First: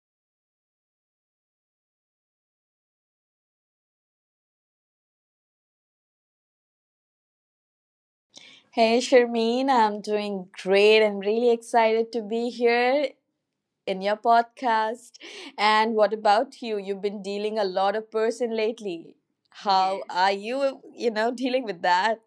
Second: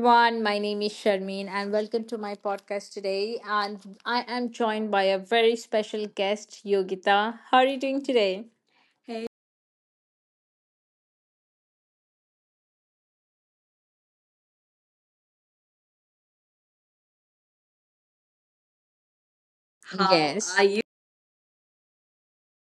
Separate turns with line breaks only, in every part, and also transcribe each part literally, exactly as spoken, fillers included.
everyone. My name is Sharmeen, and welcome to my podcast today. And I am joined by a very special guest, Yogita. How are you doing today?
Hey Sharmeen, I'm doing great and really excited to be here in your podcast. And what about you? You've been dealing a lot of person lately. How Yes.
yes.
are you, you know, dealing with that?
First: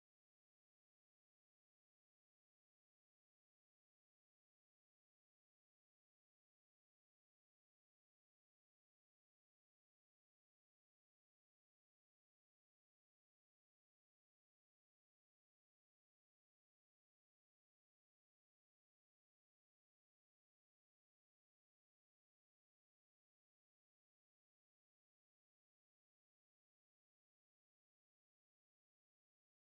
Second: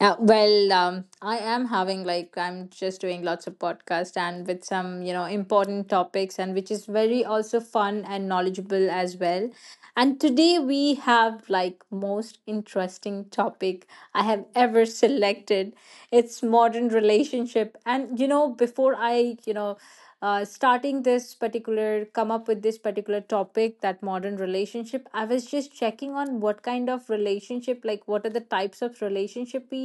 Uh, well, um, I am having like I'm just doing lots of podcasts, and with some you know important topics, and which is very also fun and knowledgeable as well. And today we have like most interesting topic I have ever selected. It's modern relationship. And you know before I you know uh, starting this particular come up with this particular topic that modern relationship, I was just checking on what kind of relationship, like what are the types of relationship we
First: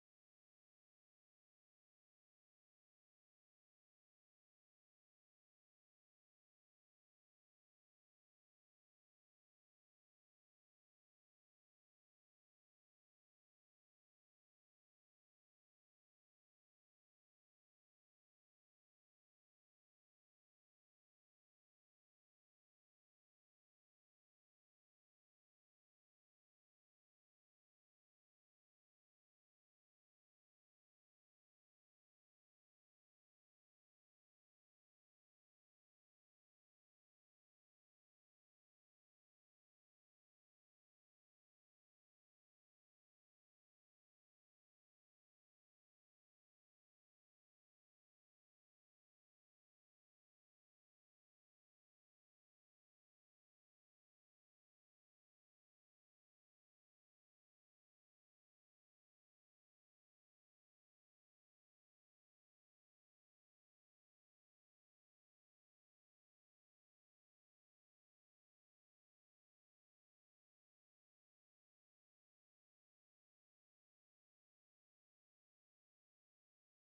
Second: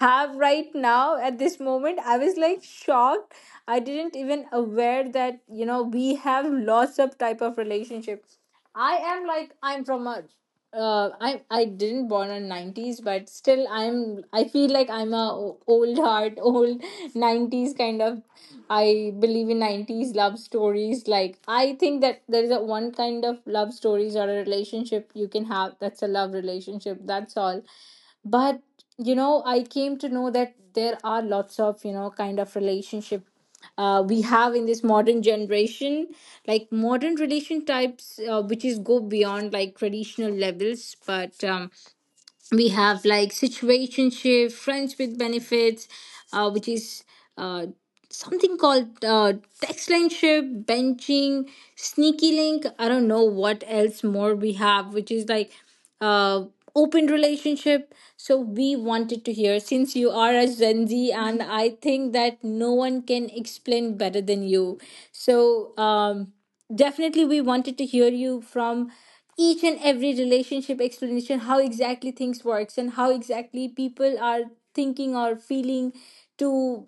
have right now at this moment. I was like shocked. I didn't even aware that you know we have lots of type of relationships. I am like I'm from a uh, I I didn't born in nineties, but still I'm I feel like I'm a o- old heart, old nineties kind of. I believe in nineties love stories. Like, I think that there is a one kind of love stories or a relationship you can have, that's a love relationship. That's all. But, you know, I came to know that there are lots of, you know, kind of relationship uh, we have in this modern generation, like modern relation types, uh, which is go beyond like traditional levels, but um, we have like situationship, friends with benefits, uh, which is uh, something called uh, text line ship, benching, sneaky link. I don't know what else more we have, which is like uh, open relationship. So we wanted to hear, since you are a gen z, and I think that no one can explain better than you. So um definitely we wanted to hear you from each and every relationship explanation, how exactly things works and how exactly people are thinking or feeling to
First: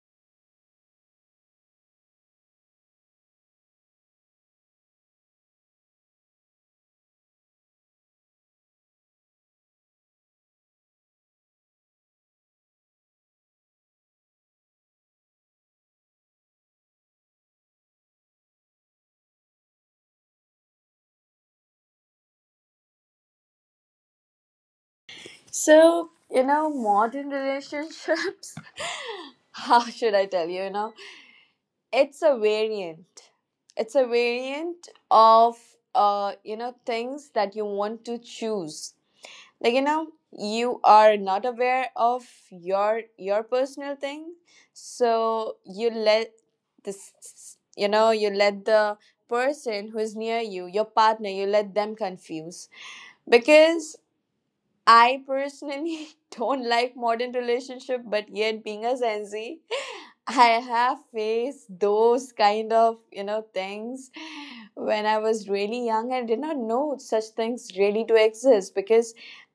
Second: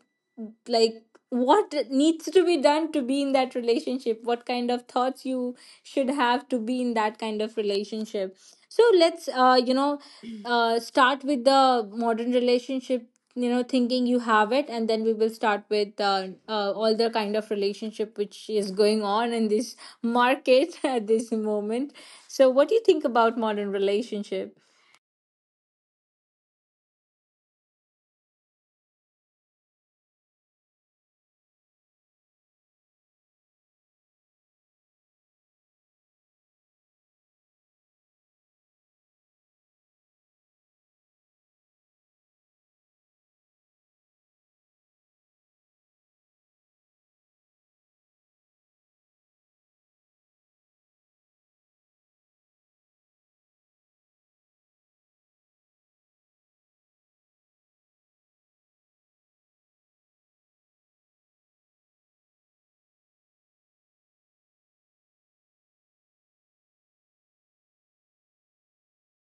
like what needs to be done to be in that relationship, what kind of thoughts you should have to be in that kind of relationship. So let's uh, you know uh, start with the modern relationship, you know thinking you have it, and then we will start with uh, uh, all the kind of relationship which is going on in this market at this moment. So what do you think about modern relationship?
So, you know, modern relationships, how should I tell you, you know, it's a variant. It's a variant of uh, you know, things that you want to choose, like you know you are not aware of your your personal thing. So you let this you know you let the person who is near you, your partner, you let them confuse, because I personally don't like modern relationship, but yet, being a Gen Z, I have faced those kind of you know things when I was really young and did not know such things really to exist, because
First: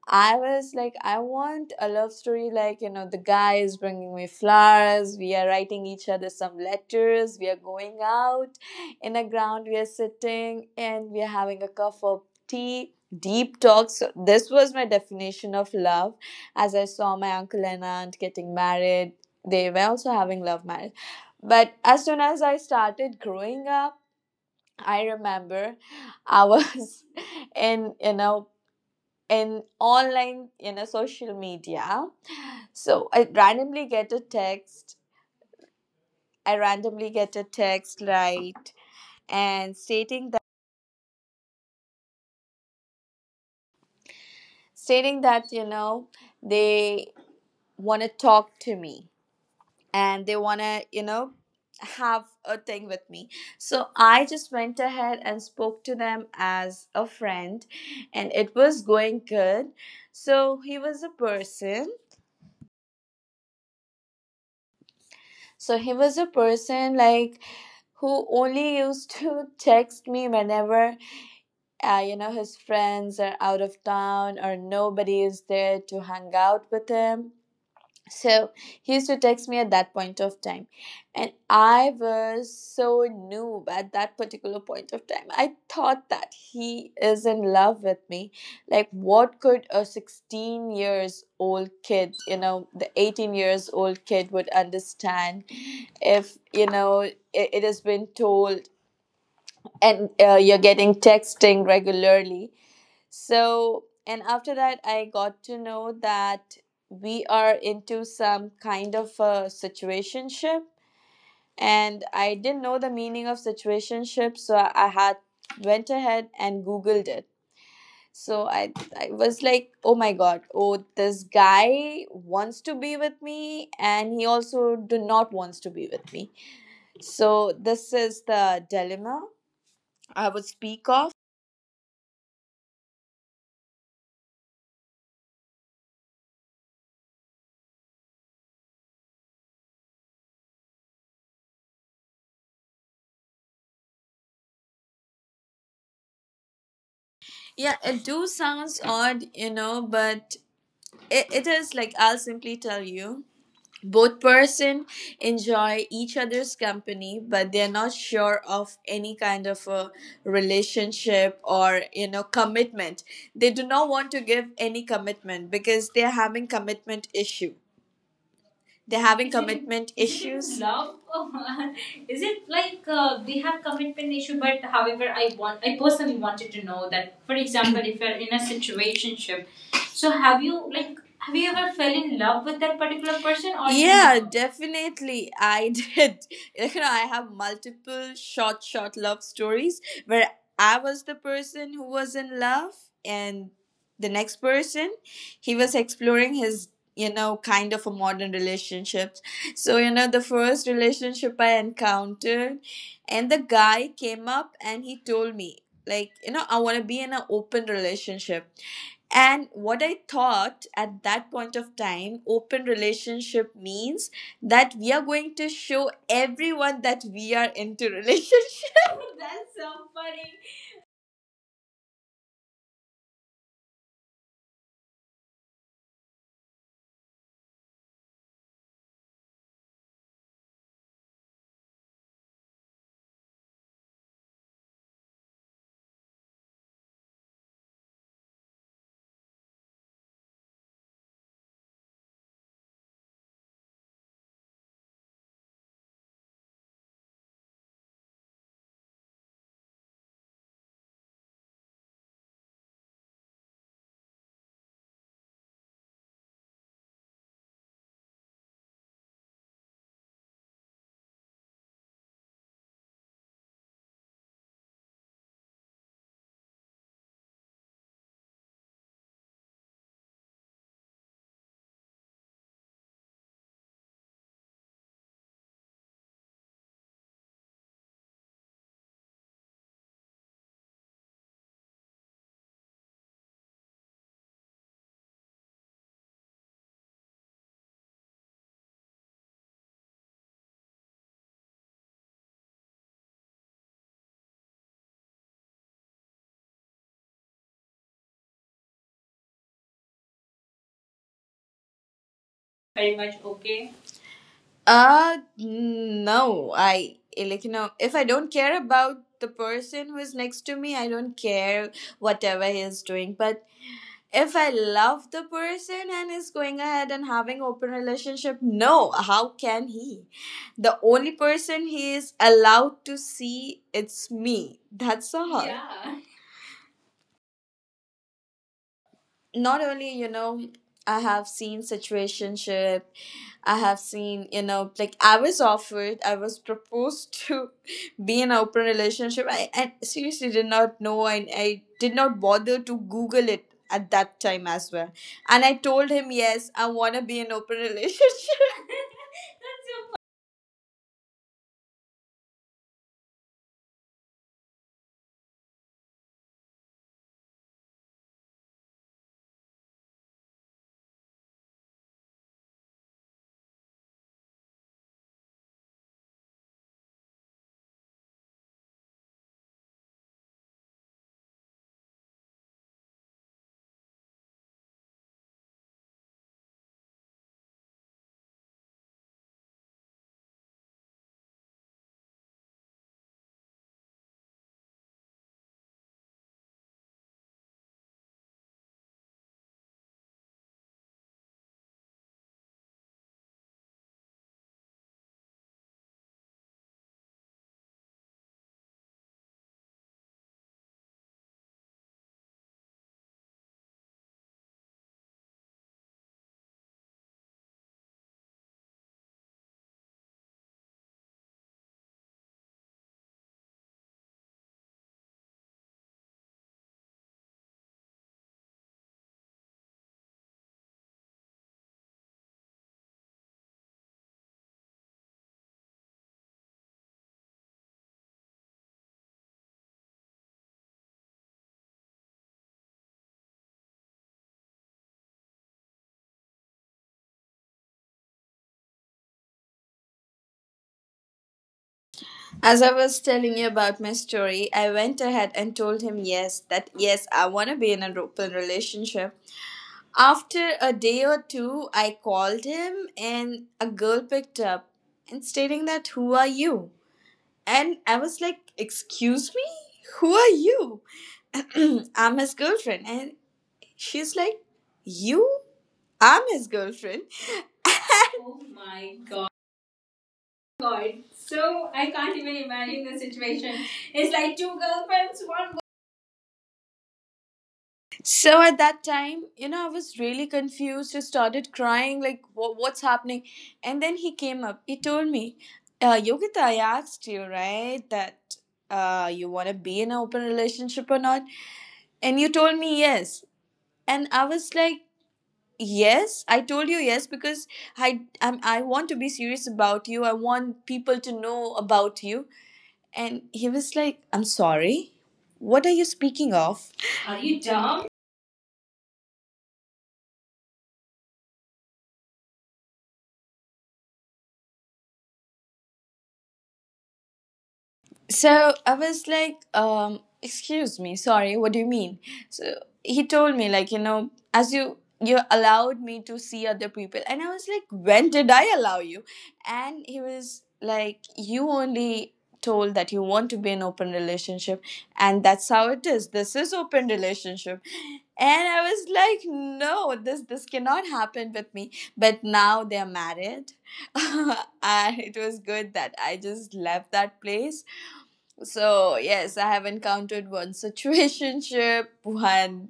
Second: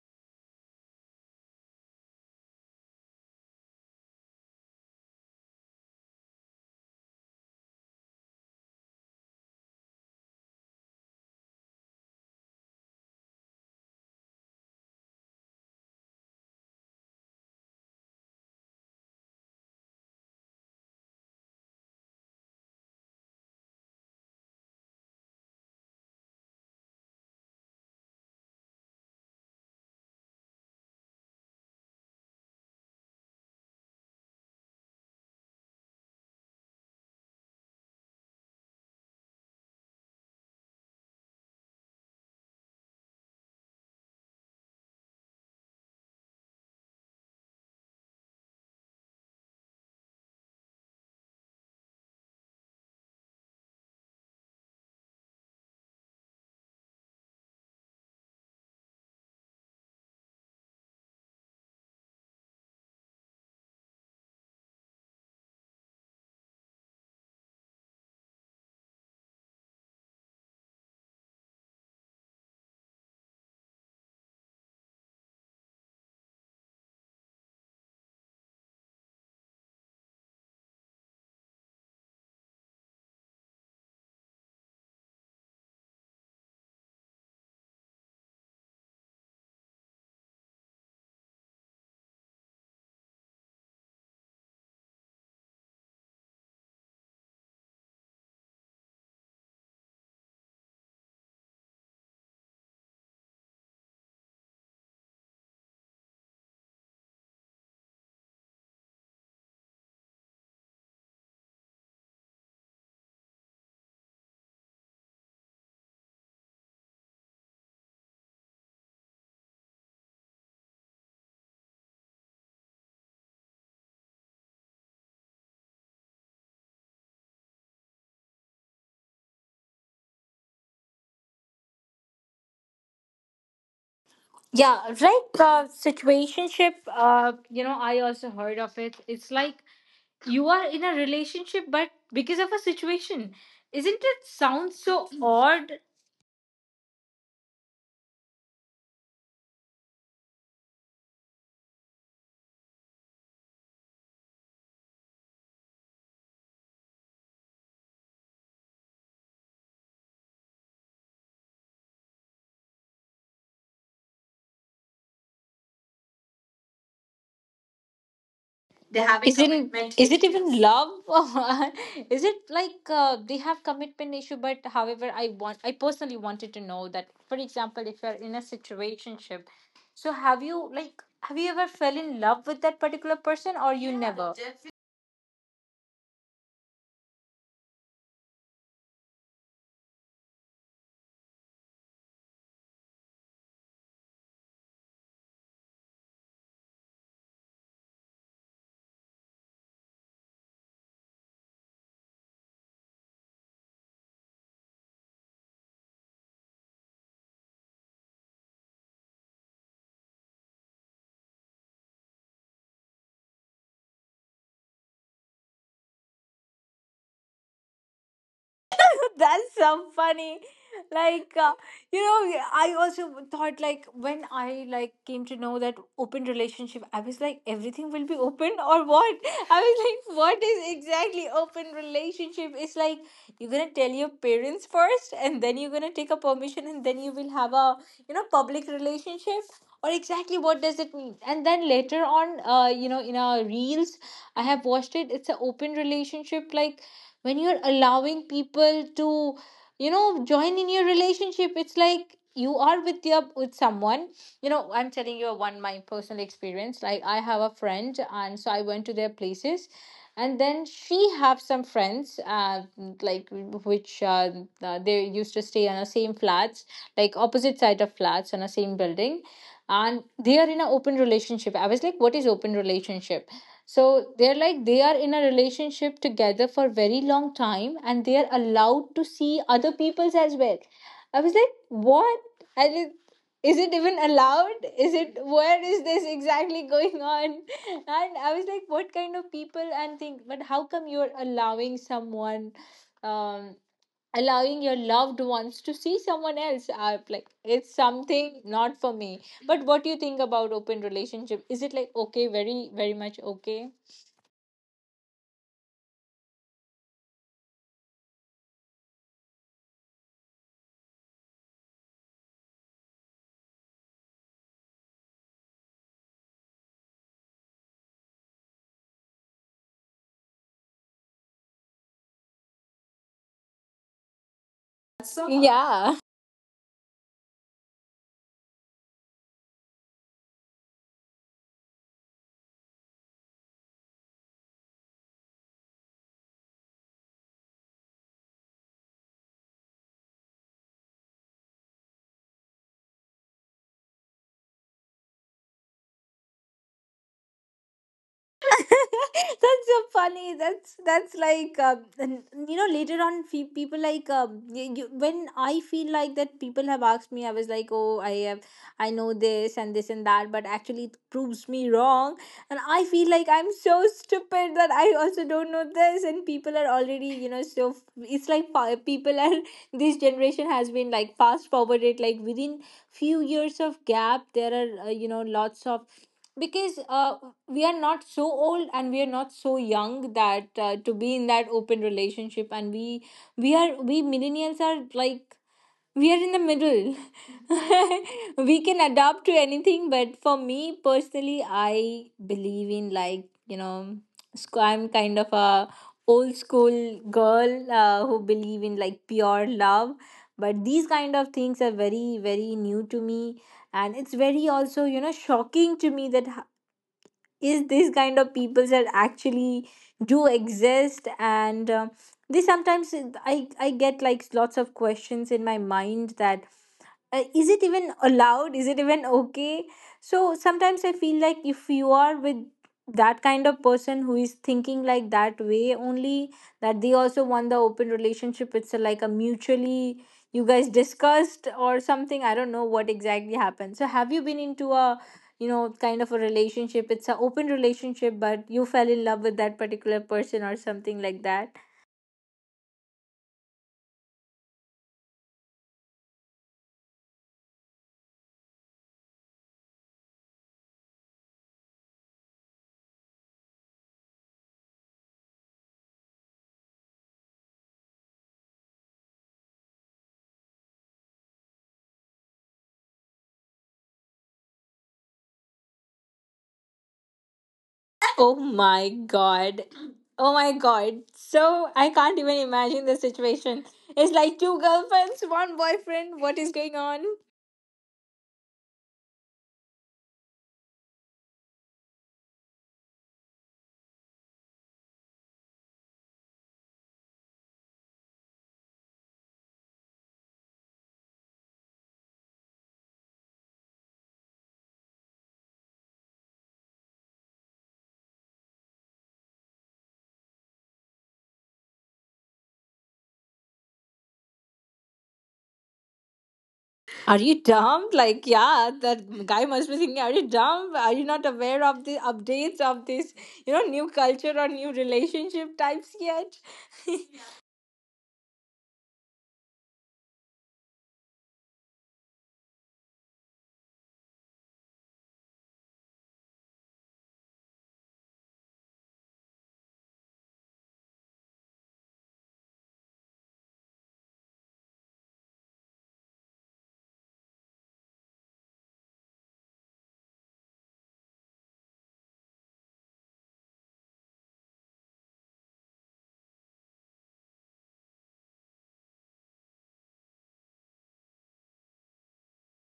I was like, I want a love story, like you know the guy is bringing me flowers, we are writing each other some letters, we are going out in a ground, we are sitting and we are having a cup of tea, deep talks. So this was my definition of love. As I saw my uncle and aunt getting married, they were also having love marriage. But as soon as I started growing up, I remember I was in, you know, in online, you know, social media. So I randomly get a text. I randomly get a text, right? And stating that, stating that, you know, they want to talk to me, and they want to, you know, have a thing with me. So I just went ahead and spoke to them as a friend, and it was going good. So he was a person. So he was a person like who only used to text me whenever uh, you know his friends are out of town or nobody is there to hang out with him. So he used to text me at that point of time. And I was so noob at that particular point of time. I thought that he is in love with me. Like, what could a sixteen years old kid, you know, the eighteen years old kid would understand if, you know, it, it has been told, and uh, you're getting texting regularly. So, and after that, I got to know that we are into some kind of a situationship, and I didn't know the meaning of situationship, so I I had went ahead and googled it. So I, I was like, oh my god, oh, this guy wants to be with me, and he also do not wants to be with me. So this is the dilemma I would speak of.
Yeah, right. Uh, situationship, uh, you know I also heard of it. It's like you are in a relationship but because of a situation. Isn't it sound so odd?
Yeah, it do sounds odd, you know, but It, it is like, I'll simply tell you, both person enjoy each other's company, but they're not sure of any kind of a relationship or you know commitment. They do not want to give any commitment because they're having commitment issue. They're having
is it
commitment
is it even
issues.
love
Love.
or is
Is
it
it like
like uh,
uh,
they
we
have
have
commitment
commitment
issue,
issue,
but
but
however
however
I
I
want,
want,
I
I
personally
personally
wanted
wanted
to
to
know
know
that,
that,
for
for
example,
example,
if
if
you're
you're
in
in
a
a
situationship,
situationship,
so
so
have
have
you
you like,
like have
have
you
you
ever
ever
fell
fell
in
in
love
love
with
with
that
that
particular
particular
person
person
or
or you
you
Yeah, know?
never?
Definitely. I did. You know, I have multiple short, short love stories where I was the person who was in love, and the next person, he was exploring his you know kind of a modern relationships. So you know the first relationship I encountered, and the guy came up and he told me, like you know I want to be in an open relationship. And what I thought at that point of time, open relationship means that we are going to show everyone that we are into relationship.
That's
That's so
so
funny.
funny. Like uh, you know, I also thought, like when I like came to know that open relationship, I was like everything will be open or what? I was like, what is exactly open relationship? It's like you're gonna tell your parents first, and then you're gonna take a permission, and then you will have a you know public relationship. Or exactly what does it mean? And then later on, uh, you know, in our reels, I have watched it. It's an open relationship, like when you're allowing people to you know join in your relationship. It's like you are with your with someone. you know I'm telling you one my personal experience. Like, I have a friend, and so I went to their places, and then she have some friends, uh, like which uh, uh, they used to stay on the same flats, like opposite side of flats on the same building, and they are in an open relationship. I was like, what is open relationship? So they're like they are in a relationship together for very long time, and they are allowed to see other people's as well. I was like, what? And it, is it even allowed? Is it, where is this exactly going on? And I was like, what kind of people and think? But how come you're allowing someone, um allowing your loved ones to see someone else? I like it's something not for me. But what do you think about open relationship? Is it like okay, very very
Very much
much okay?
okay. Uh, no. I like, you know, if I don't care about the person who is next to me, I don't care whatever he is doing. But if I love the person and is going ahead and having open relationship, no, how can he? The only person he is allowed to see it's me. That's
So
all.
yeah.
Yeah. Not only you know I have seen situationship, I have seen, you know like I was offered, I was proposed to be in an open relationship. I, I seriously did not know and I did not bother to google it at that time as well, and I told him yes, I want to be in open relationship.
That's so funny. That's that's like uh, n- you know later on, fe- people like um, y you, when I feel like that people have asked me, I was like, oh I have, I know this and this and that, but actually it proves me wrong. And I feel like I'm so stupid that I also don't know this, and people are already you know so f- it's like fa- people are this generation has been like fast forwarded like within few years of gap. There are uh, you know lots of, because uh, we are not so old and we are not so young that uh, to be in that open relationship. And we we are we millennials are like we are in the middle. We can adapt to anything, but for me personally, I believe in like you know sc- I'm kind of a old school girl, uh, who believe in like pure love. But these kind of things are very very new to me, and it's very also you know shocking to me that is this kind of people that actually do exist. And um, they sometimes i i get like lots of questions in my mind that uh, is it even allowed? Is it even okay? So sometimes I feel like if you are with that kind of person who is thinking like that way only, that they also want the open relationship, it's a, like a mutually you guys discussed or something. I don't know what exactly happened. So have you been into a you know kind of a relationship, it's an open relationship but you fell in love with that particular person or something like that?
As I was telling you about my story, I went ahead and told him yes, that yes, I want to be in an open relationship. After a day or two, I called him and a girl picked up and stating that, who are you? And I was like, excuse me? Who are you? I'm his girlfriend. And she's like, you? I'm his girlfriend.
Oh
Oh
my
my god.
god. Oh my
God.
god. So
So
I
I
can't
can't
even
even
imagine
imagine
the
the situation.
situation. It's
It's
like
like
two
two
girlfriends,
girlfriends,
one
one.
boyfriend. What is going on?
So at that time, you know, I was really confused. I started crying, like, wha- what's happening? And then he came up. He told me, uh, Yogita, I asked you, right, that uh, you want to be in an open relationship or not? And you told me yes. And I was like, yes, I told you yes, because I, I'm, I want to be serious about you. I want people to know about you. And he was like, I'm sorry. What are you speaking of?
Are
Are
you
you
dumb?
dumb?
Like, yeah, that guy must be thinking, are you dumb? Are you not aware of the updates of this, you know, new culture or new relationship types yet?
So I was like, um, excuse me, sorry, what do you mean? So he told me, like, you know, as you you allowed me to see other people. And I was like, when did I allow you? And he was like, you only told that you want to be an open relationship, and that's how it is. This is open relationship. And I was like, no, this this cannot happen with me. But now they're married. And it was good that I just left that place. So, yes, I have encountered one situationship, one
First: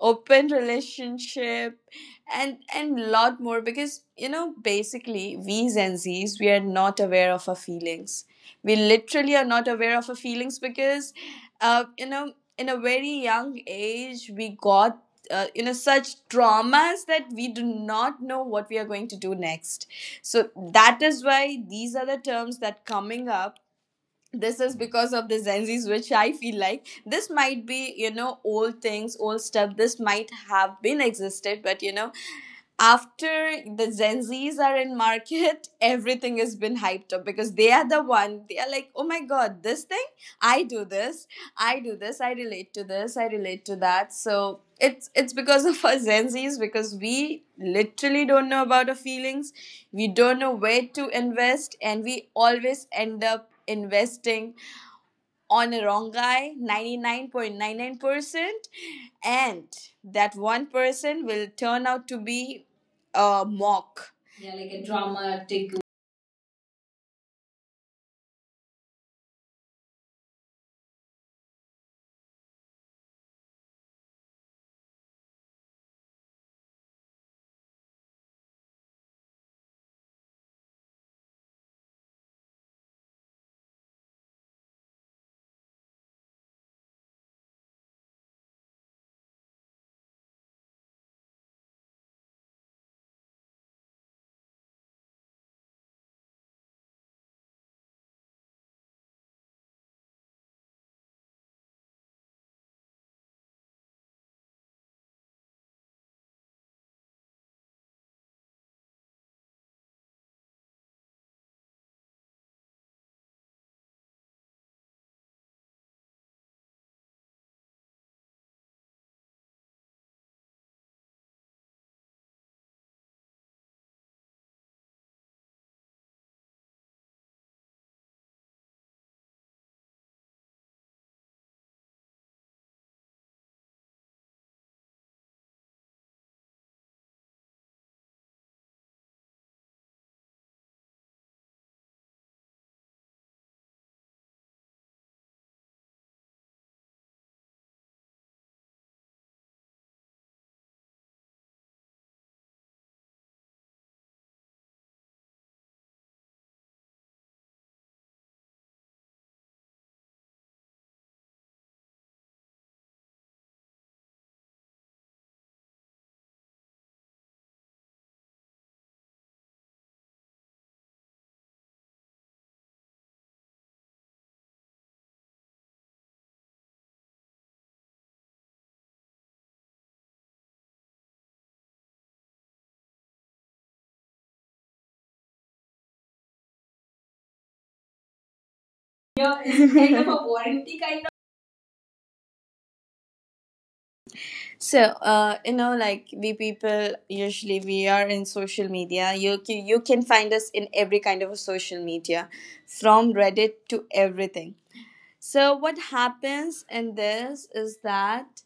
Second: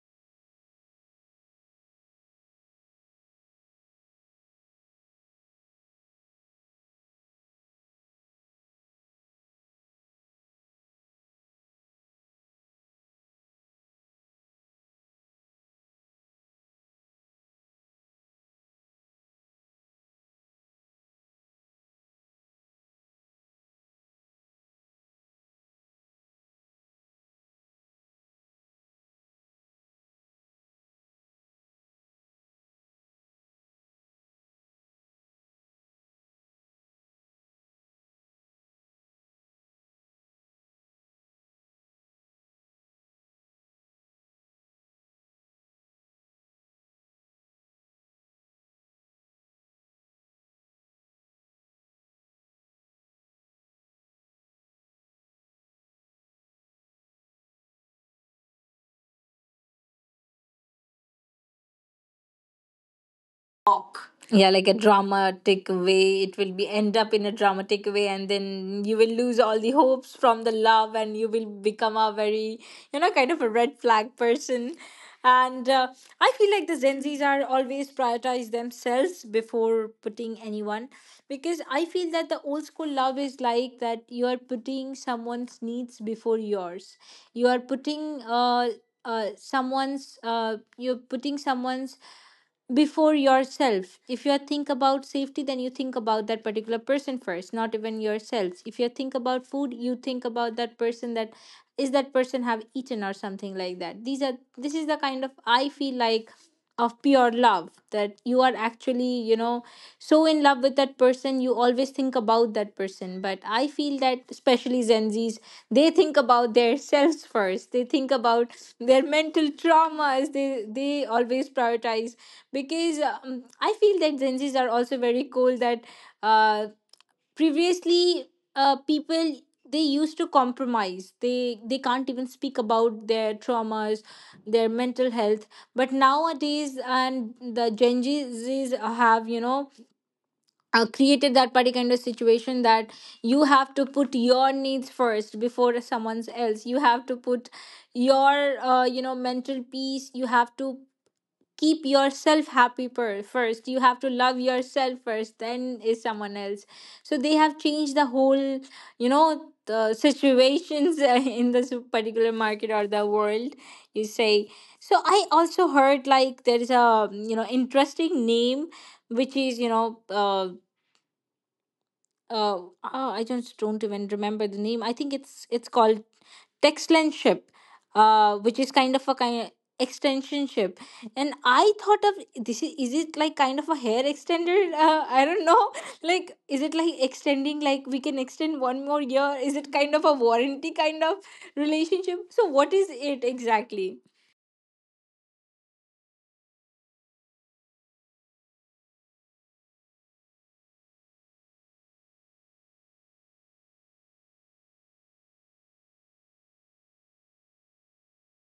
open relationship, and and lot more, because you know, basically, we Gen Zs, we are not aware of our feelings. We literally are not aware of our feelings because, uh, you know, in a very young age, we got uh, you know such traumas that we do not know what we are going to do next. So that is why these are the terms that coming up. This is because of the Gen Zs, which I feel like this might be you know old things, old stuff, this might have been existed, but you know after the Gen Zs are in market, everything has been hyped up because they are the one. They are like, oh my god, this thing, I do this, I do this, I relate to this, I relate to that. So it's it's because of us Gen Zs, because we literally don't know about our feelings, we don't know where to invest, and we always end up investing on a wrong guy ninety-nine point nine nine percent. And that one person will turn out to be a mock.
Yeah,
Yeah,
like
like
a
a
dramatic
dramatic.
way, it will be end up in a dramatic way, and then you will lose all the hopes from the love, and you will become a very you know kind of a red flag person. And uh, I feel like the gen z's are always prioritize themselves before putting anyone, because I feel that the old school love is like that you are putting someone's needs before yours. You are putting uh, uh someone's, uh you're putting someone's before yourself. If you think about safety, then you think about that particular person first, not even yourself. If you think about food, you think about that person, that is that person have eaten or something like that. These are, this is the kind of, I feel like, of pure love that you are actually you know so in love with that person. You always think about that person. But I feel that especially gen z's, they think about their selves first. They think about their mental traumas. They they always prioritize, because um, I feel that gen z's are also very cool that uh, previously, uh, people, they used to compromise. They they can't even speak about their traumas, their mental health. But nowadays, and the gen z's have you know uh, created that particular kind of situation that you have to put your needs first before someone's else. You have to put your uh, you know mental peace. You have to keep yourself happy per- first. You have to love yourself first, then is someone else. So they have changed the whole you know the situations in this particular market or the world, you say. So I also heard like there is a you know interesting name, which is you know uh, uh, ah, I just don't even remember the name. I think it's it's called Textland ship, uh, which is kind of a kind extension ship. And I thought of this is, is it like kind of a hair extender? Uh, I don't know. Like, is it like extending? Like, we can extend one more
Yeah,
year. Is
it's
it
kind
kind
of
of a
a
warranty
warranty kind of.
kind of relationship? So, what is it exactly?
So uh, you know like we people, usually we are in social media, you ca- you can find us in every kind of a social media, from Reddit to everything. So what happens in this is that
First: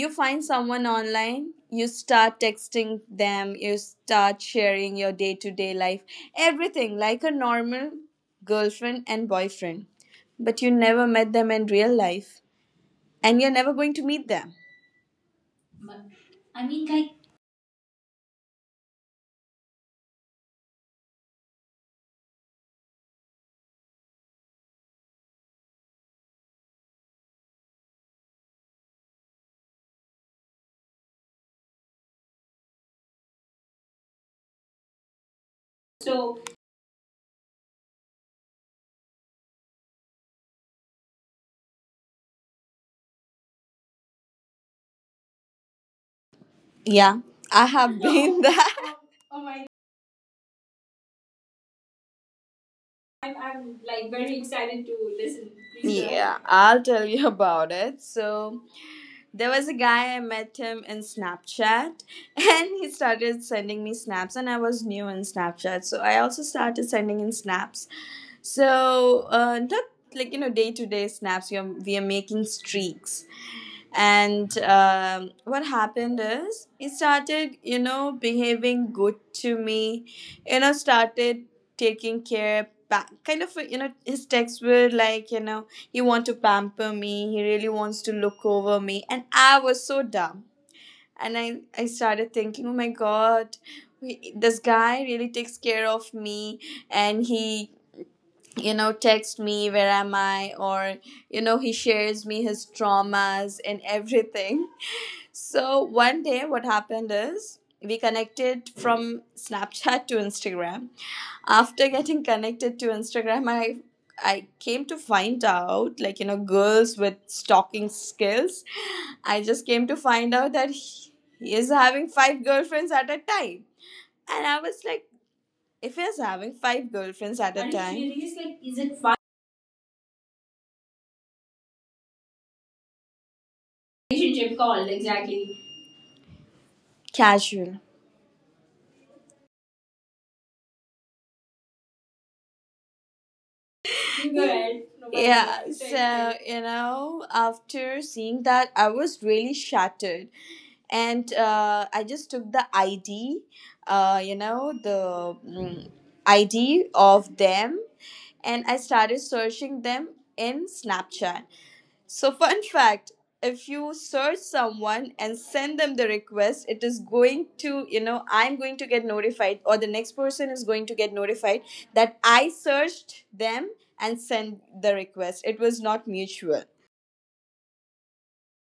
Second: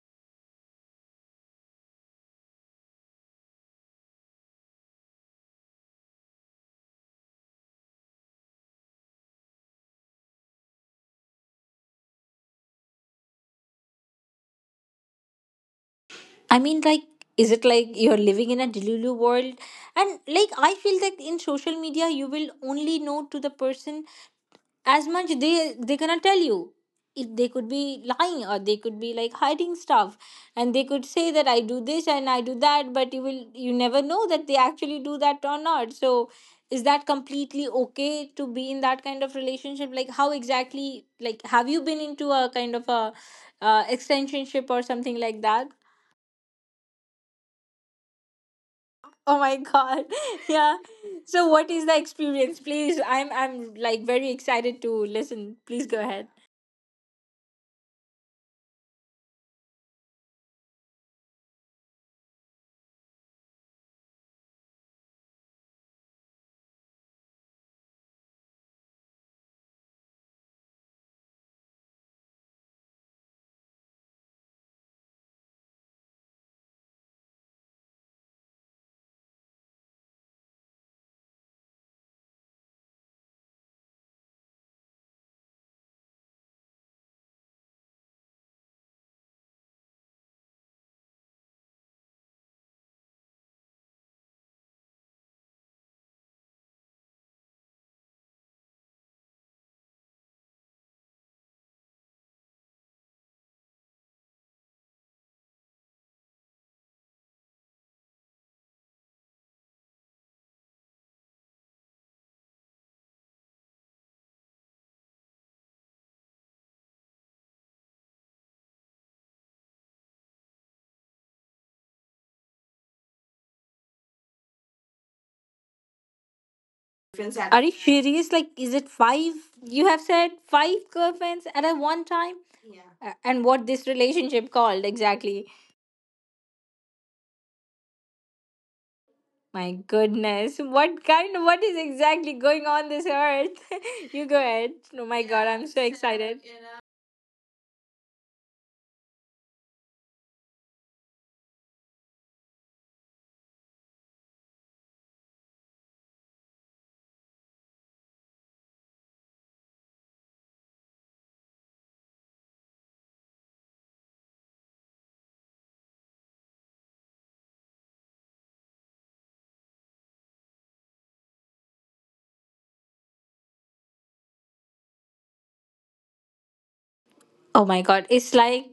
you find someone online, you start texting them, you start sharing your day to day life, everything like a normal girlfriend and boyfriend. But you never met them in real life, and you're never going to meet them.
I
I
mean,
mean,
like,
like,
is it like you're living in a Delulu world? And like, I feel that in social media, you will only know to the person as much they they cannot tell you if they could be lying or they could be like hiding stuff, and they could say that I do this and I do that, but you will you never know that they actually do that or not, so
so.
is that completely okay to be in that kind of relationship? Like, how exactly, like, have you been into a kind of a uh, extensionship or something like that?
Yeah, I have been that.
Oh
Oh
my
my god,
god. Yeah, so what is the experience? Please, i'm
I'm,
i'm
I'm
like
like
very
very
excited
excited to
to
listen.
listen. Please go
Please go.
ahead.
Yeah, I'll tell you about it. So, there was a guy, I met him in Snapchat and he started sending me snaps, and I was new in Snapchat. So I also started sending in snaps. So uh, not like you know day to day snaps. You're, we are making streaks. And um, what happened is he started, you know, behaving good to me, you know, started taking care, pa- kind of, you know, his texts were like, you know, he want to pamper me, he really wants to look over me. And I was so dumb. And I, I started thinking, oh my god, we- this guy really takes care of me. And he, you know, texts me, where am I? Or, you know, he shares me his traumas and everything. So one day, what happened is we connected from Snapchat to Instagram. After getting connected to Instagram, I I came to find out, like you know, girls with stalking skills. I just came to find out that he, he is having five girlfriends at a time, and I was like, if he's having five girlfriends at a
Are you
and time, really
serious?
is
Like,
like,
is
is
it
it fun?
five? You have said five girlfriends at a one time? A- And what this relationship
Relationship
called
called
exactly?
exactly. Casual.
My goodness, what kind of what is exactly going on this earth? You go
Go
ahead.
ahead.
Oh
No
my
problem.
god,
Yeah,
I'm
knows.
so
Take so
excited.
it. You know, after seeing that, I was really shattered, and uh, I just took the I D, uh, you know, the mm, I D of them, and I started searching them in Snapchat. So, fun fact, if you search someone and send them the request, it is going to, you know, I'm going to get notified, or the next person is going to get notified that I searched them and sent the request. It was not mutual.
Oh my god, it's like,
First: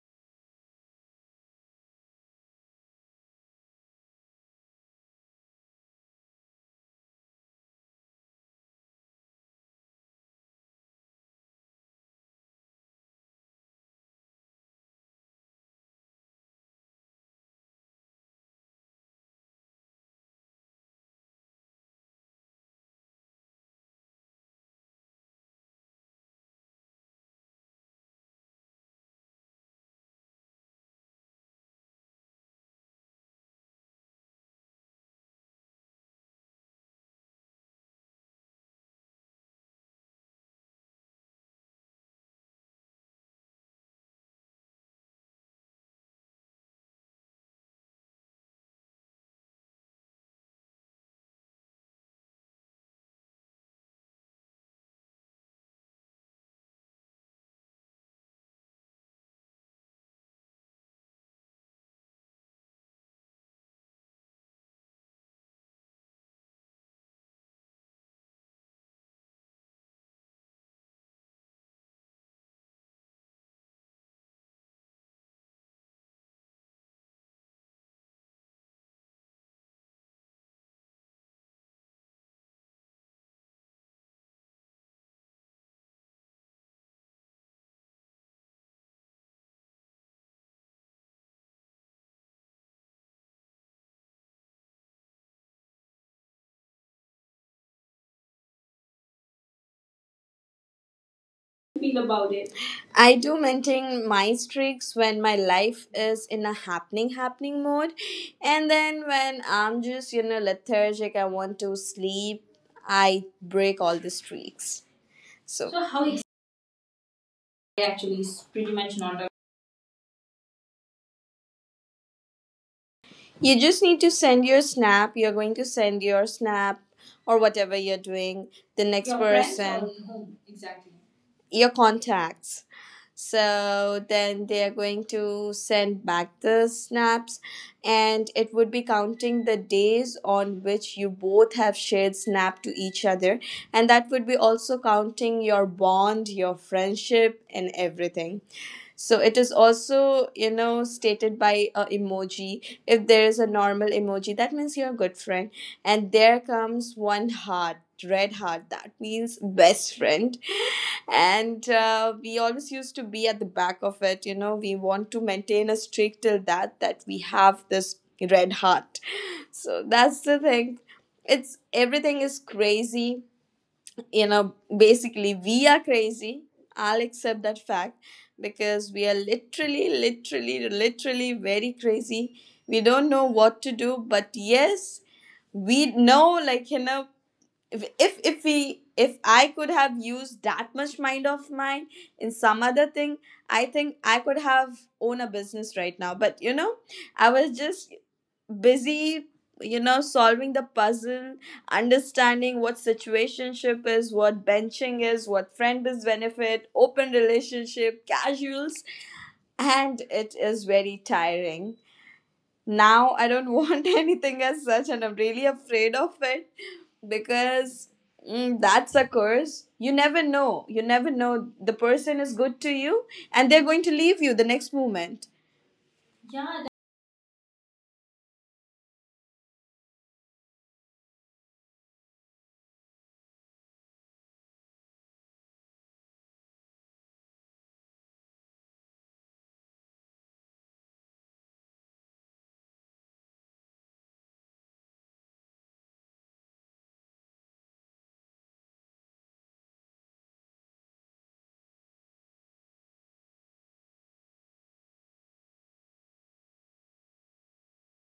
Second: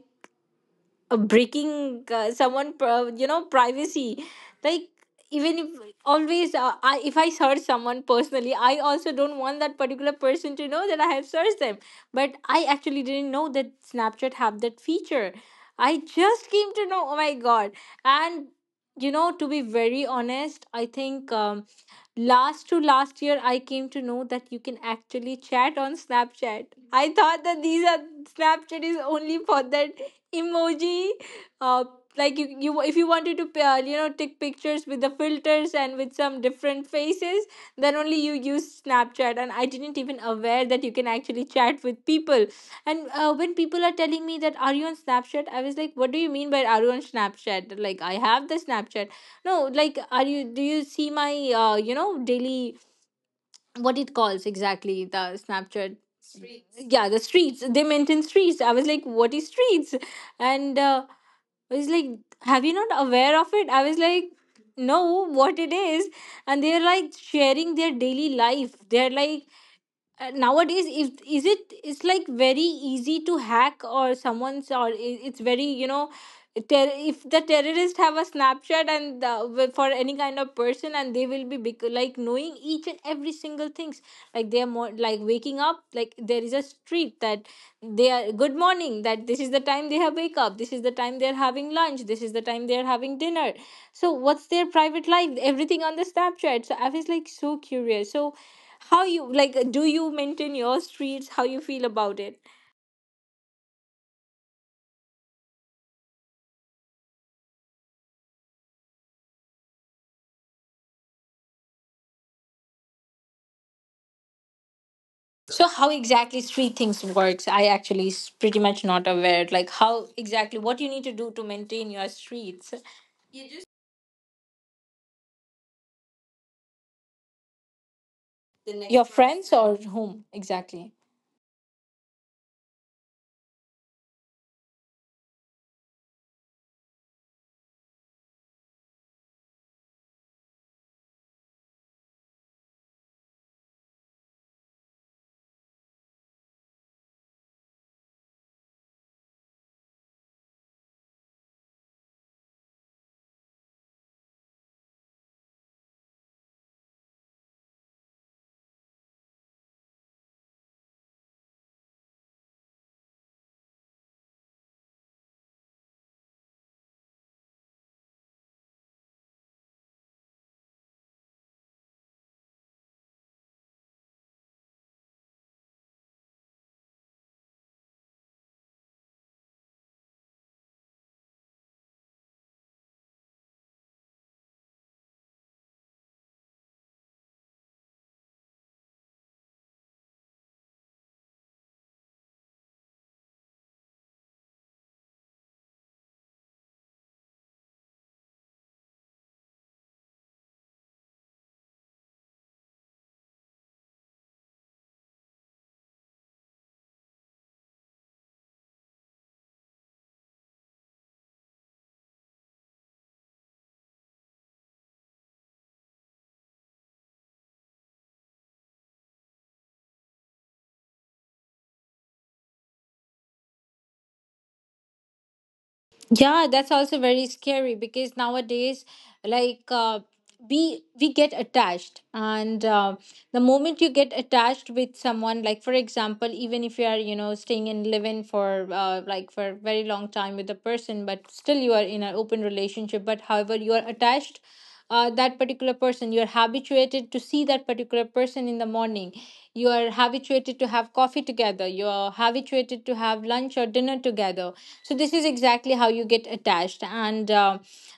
uh, breaking, uh, someone pri- you know privacy, like, even if always uh, I, if I search someone personally, I also don't want that particular person to know that I have searched them. But I actually didn't know that Snapchat have that feature. I just came to know, oh my god. And you know to be very honest, I think, um, last to last year I came to know that you can actually chat on Snapchat. I thought that these are Snapchat is only for that emoji, uh, like, you, you if you wanted to uh, you know take pictures with the filters and with some different faces, then only you use Snapchat. And I didn't even aware that you can actually chat with people. And uh, when people are telling me that, are you on Snapchat? I was like, what do you mean by are you on Snapchat? Like, I have the Snapchat. No, like, are you do you see my, uh, you know daily, what it calls exactly, the Snapchat. Streets. Yeah, the streets. They mentioned streets. I was like, what is streets? And uh, I was like, have you not aware of it? I was like, no, what it is. And they're like sharing their daily life. They're like, uh, nowadays is, is it it's like very easy to hack or someone's, or i- it's very, you know ter- if the terrorists have a Snapchat, and uh, wi- for any kind of person, and they will be bec- like knowing each and every single things, like they are more like waking up, like there is a street that they are good morning, that this is the time they have wake up, this is the time they are having lunch, this is the time they are having dinner. So what's their private life, everything on the Snapchat. So I was like so curious. So how you, like, do you maintain your streets? How you feel
Feel
about
about
it?
it. I do maintain my streaks when my life is in a happening, happening mode. And then when I'm just, you know, lethargic, I want to sleep, I break all the streaks. So,
So
so
how
how
exactly street things works? I actually
actually,
s-
it's
pretty
pretty
much
much
not
not a,
aware, like, how exactly what you need to do to maintain your streets.
you just need to send your snap, you're going to send your snap or whatever you're doing,
The
the
next
next,
your
your friends
friends or
person or
whom
whom exactly,
exactly?
your contacts. So then they are going to send back the snaps, and it would be counting the days on which you both have shared snap to each other, and that would be also counting your bond, your friendship and everything. So it is also you know stated by a emoji. If there is a normal emoji that means you're a good friend, and there comes one heart, red heart, that means best friend. And uh, we always used to be at the back of it you know we want to maintain a streak till that that we have this red heart. So that's the thing, it's everything is crazy. you know, basically, we are crazy. I'll accept that fact because we are literally, literally, literally very crazy. We don't know what to do, but yes, we know, like, you know, if if if we if i could have used that much mind of mine in some other thing, I think I could have owned a business right now but you know I was just busy you know solving the puzzle, understanding what situationship is, what benching is, what friend is benefit, open relationship, casuals. And it is very tiring. Now I don't want anything as such, and I'm really afraid of it because mm, that's a curse. You never know. You never know. The person is good to you, and they're going to leave you the next moment. Yeah.
Yeah,
that-
that's also very scary because nowadays, like, uh, we we get attached. And uh, the moment you get attached with someone, like, for example, even if you are you know staying in live-in for, uh, like, for a very long time with a person, but still you are in an open relationship. But however, you are attached. Uh, that particular person, you are habituated to see that particular person in the morning, you are habituated to have coffee together, you are habituated to have lunch or dinner together. So this is exactly how you get attached. And uh,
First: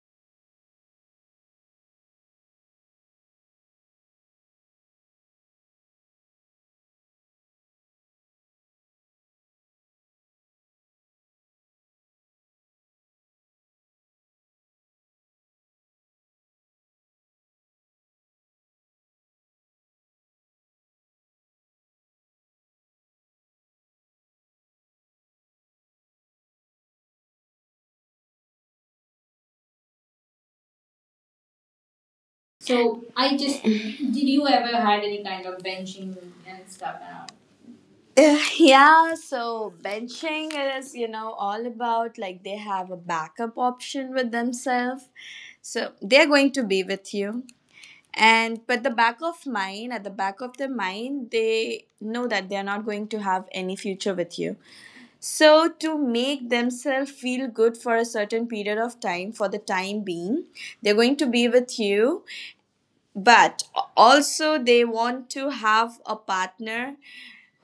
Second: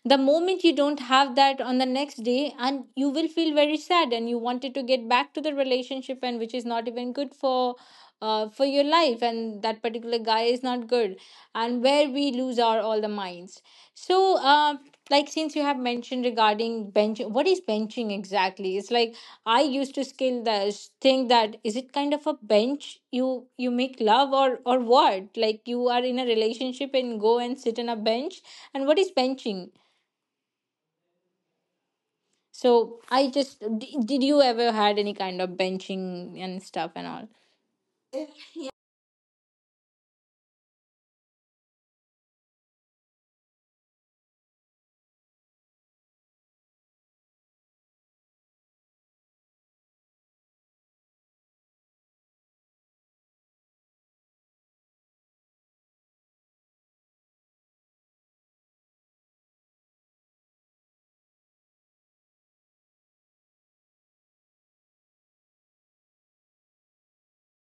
the moment you don't have that on the next day, and you will feel very sad, and you wanted to get back to the relationship, and which is not even good for, uh, for your life, and that particular guy is not good, and where we lose our all the minds. So, uh, like, since you have mentioned regarding bench, what is benching exactly? It's like, I used to scale the, think that, is it kind of a bench? You you make love, or or what? Like, you are in a relationship and go and sit on a bench, and what is benching? So
So
I
I
just
just
d- did
did
you
you
ever
ever
had
had
any
any
kind
kind
of
of benching
benching and
and
stuff
stuff
and all?
around? Uh, yeah, so benching is, you know, all about, like, they have a backup option with themselves. So they're going to be with you. And, but the back of mind at the back of their mind they know that they are not going to have any future with you. So to make themselves feel good for a certain period of time, for the time being, they're going to be with you. But also they want to have a partner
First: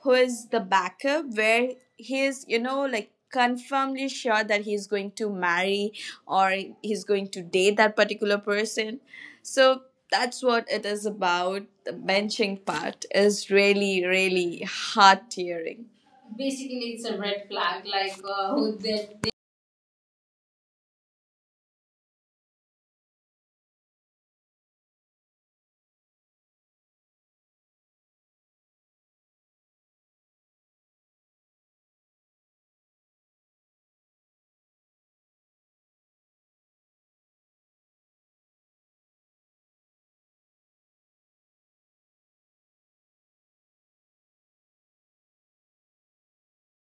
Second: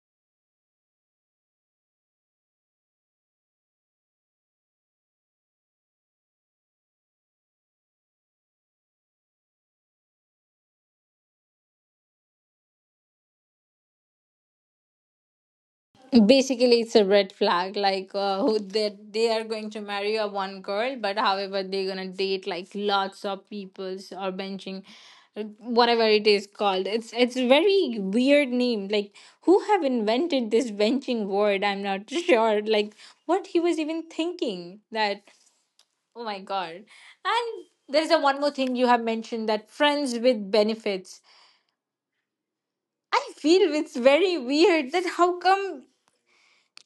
who is the backup, where he is, you know, like, confirmly sure that he's going to marry, or he's going to date that particular person. So that's what it is. About the benching part, is really, really heart tearing.
Basically,
Basically,
it's
it's
a
a
red
red
flag,
flag
like,
like,
uh,
uh,
who,
who
that
they.
they are going to marry a one girl, but however they're gonna date like lots of peoples, or benching, uh, whatever it is called. It's it's a very weird name, like, who have invented this benching word? I'm not sure, like, what he was even thinking that? Oh my god. And there's a one more thing you have mentioned, that friends with benefits. I feel it's very weird that how come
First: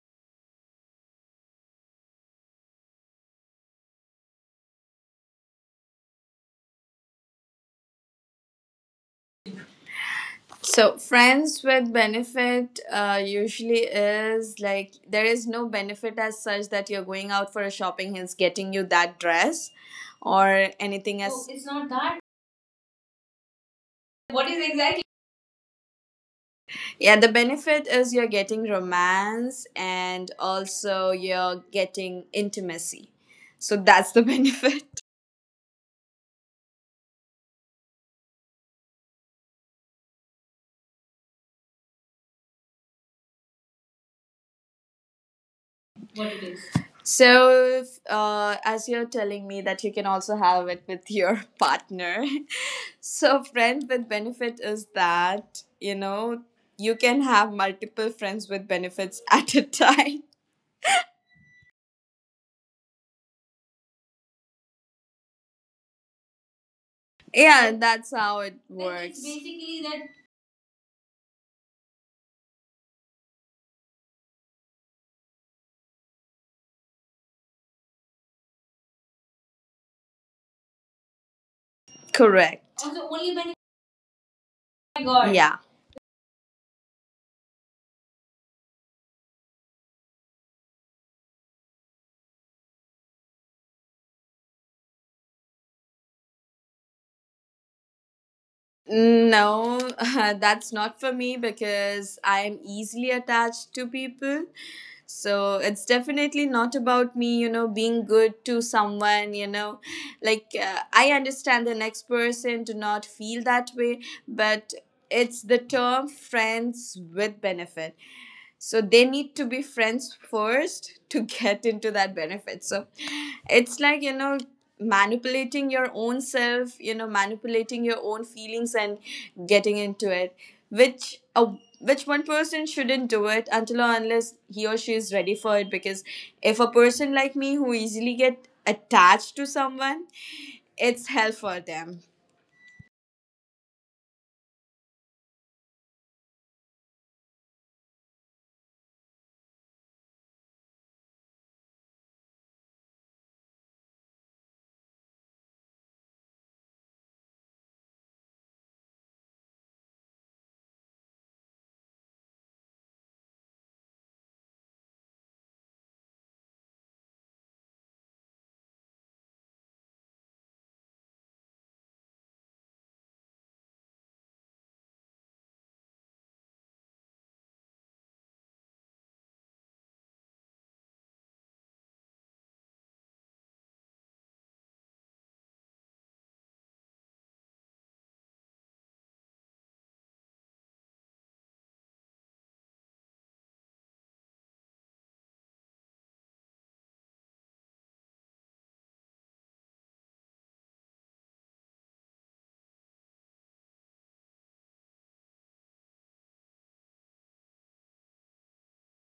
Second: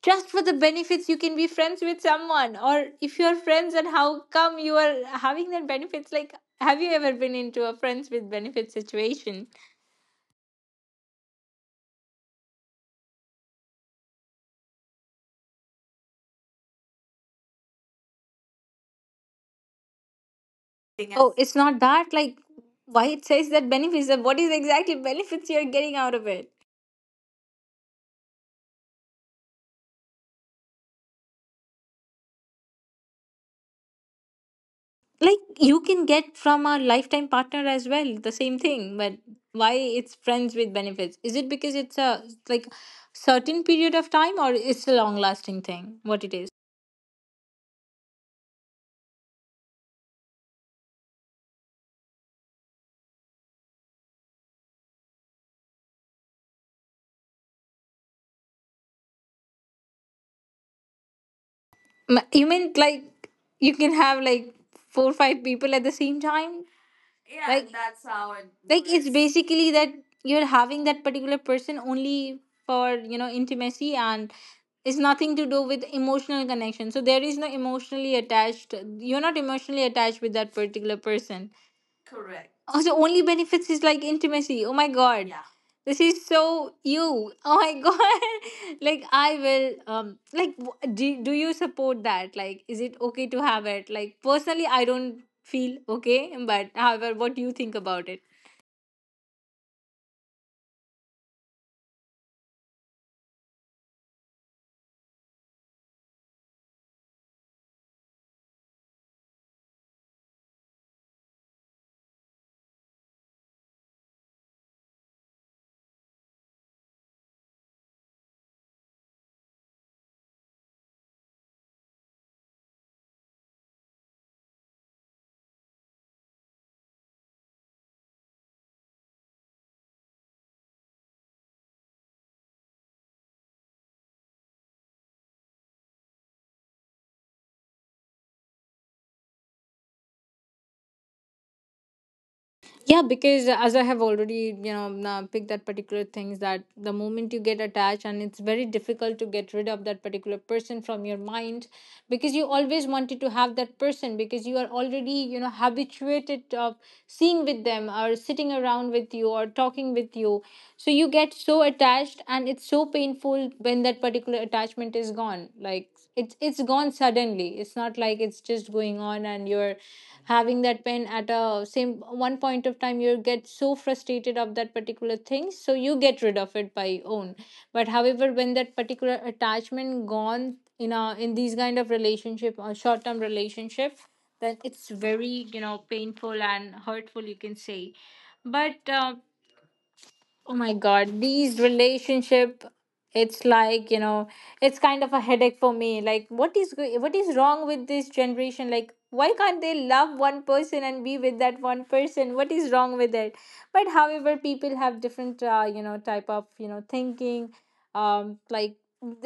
just for the benefits you can be friends with someone? Or if you're friends, and how come you are having that benefits? Like, have you ever been into a friends with benefits situation?
So, friends with benefit uh, usually is like there is no benefit as such, that you're going out for a shopping, he's getting you that dress or
Thing,
anything
oh else.
as. Oh,
It's
it's
not
not
that.
that.
Like, why it says that benefits, and what is
What is
exactly
exactly?
benefits you're getting out of it?
Yeah, the benefit is you're getting romance and also you're getting intimacy. So, that's the benefit.
Like, you can get from a lifetime partner as well, the same thing. But why it's friends with benefits? Is it because it's a, like, certain period of time, or it's a long lasting thing? What
What
it
it
is?
is. So, if, uh, as you're telling me that you can also have it with your partner, so, friends with benefit is that, you know, you can have multiple friends with benefits at a time.
Ma- You mean, like, you can have like four or five people at the same time? Yeah, like,
Yeah,
that's
that's
how
how
it.
it, which
Like,
is
it's works,
works.
basically,
Basically
that
that.
you're having that particular person only for, you know, intimacy, and it's nothing to do with emotional connection. So there is no emotionally attached. You're not emotionally attached with that particular person.
Correct.
Also,
Also,
only
only benefit.
benefits is like intimacy. Oh my god.
God.
Yeah.
Yeah.
This is so you. Oh my god. Like, I will, um like, w- do, do you support that? Like, is it okay to have it? Like, personally, I don't feel okay, but however, what do you think about it?
No, that's not for me because I'm easily attached to people. So it's definitely not about me, you know, being good to someone, you know. Like, uh, I understand the next person to not feel that way, but it's the term friends with benefit, so they need to be friends first to get into that benefit. So it's like you know manipulating your own self you know manipulating your own feelings and getting into it, which a which one person shouldn't do it until or unless he or she is ready for it, because if a person like me who easily get attached to someone, it's hell for them.
Yeah, because as I have already, you know, na- picked that particular things, that the moment you get attached, and it's very difficult to get rid of that particular person from your mind, because you always wanted to have that person, because you are already, you know, habituated of seeing with them, or sitting around with you, or talking with you. So you get so attached, and it's so painful when that particular attachment is gone. Like, it's it's gone suddenly. It's not like it's just going on, and you're having that pen at a same one point of time, you get so frustrated of that particular thing, so you get rid of it by own. But however, when that particular attachment gone in a, in these kind of relationship or short term relationship, then it's very, you know painful and hurtful, you can say. But, uh, oh my god, these relationship, it's like, you know, it's kind of a headache for me. Like, what is go- what is wrong with this generation? Like, why can't they love one person and be with that one person? What is wrong with it? But however, people have different, uh, you know, type of, you know, thinking. Um, like,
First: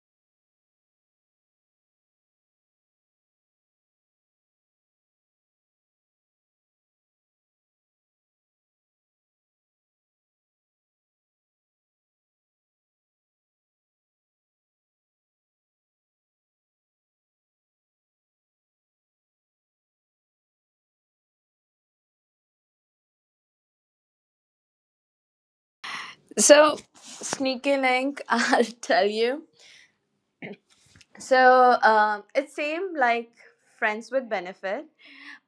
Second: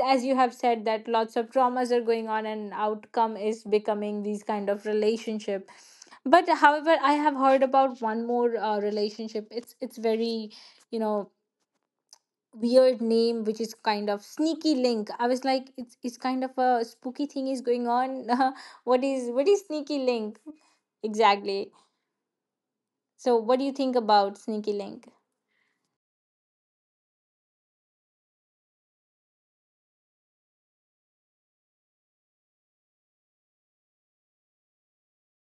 as you have said that lots of traumas are going on, and outcome is becoming these kind of relationship. But however, I have heard about one more, uh, relationship. It's it's very, you know weird name, which is kind of sneaky link. I was like, it's, it's kind of a spooky thing is going on. What is, what is sneaky link exactly? So what do you think about sneaky link?
So sneaky link, I'll tell you. So um, it seemed like friends with benefit,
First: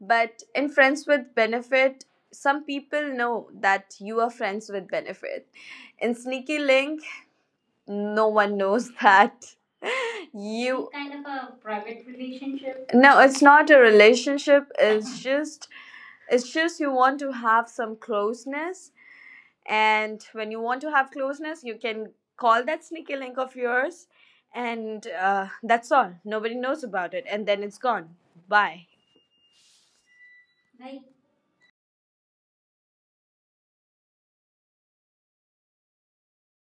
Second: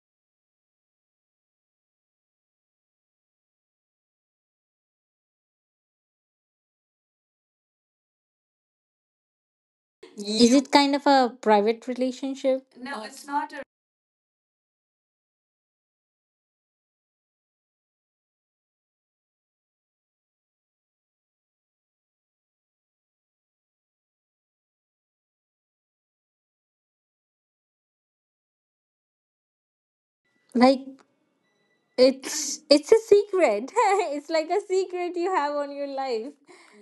but in friends with benefit, some people know that you are friends with benefit. In sneaky link, no one knows that
Is, you, it kind
you
of
kind
a
of a
private
private
relationship,
relationship. No, it's not a relationship. It's just, it's just you want to have some closeness, and when you want to have closeness, you can call that sneaky link of yours, and uh, that's all. Nobody knows about it, and then it's gone. Bye.
like,
Right.
it's it's a secret? It's like a secret you have on your life.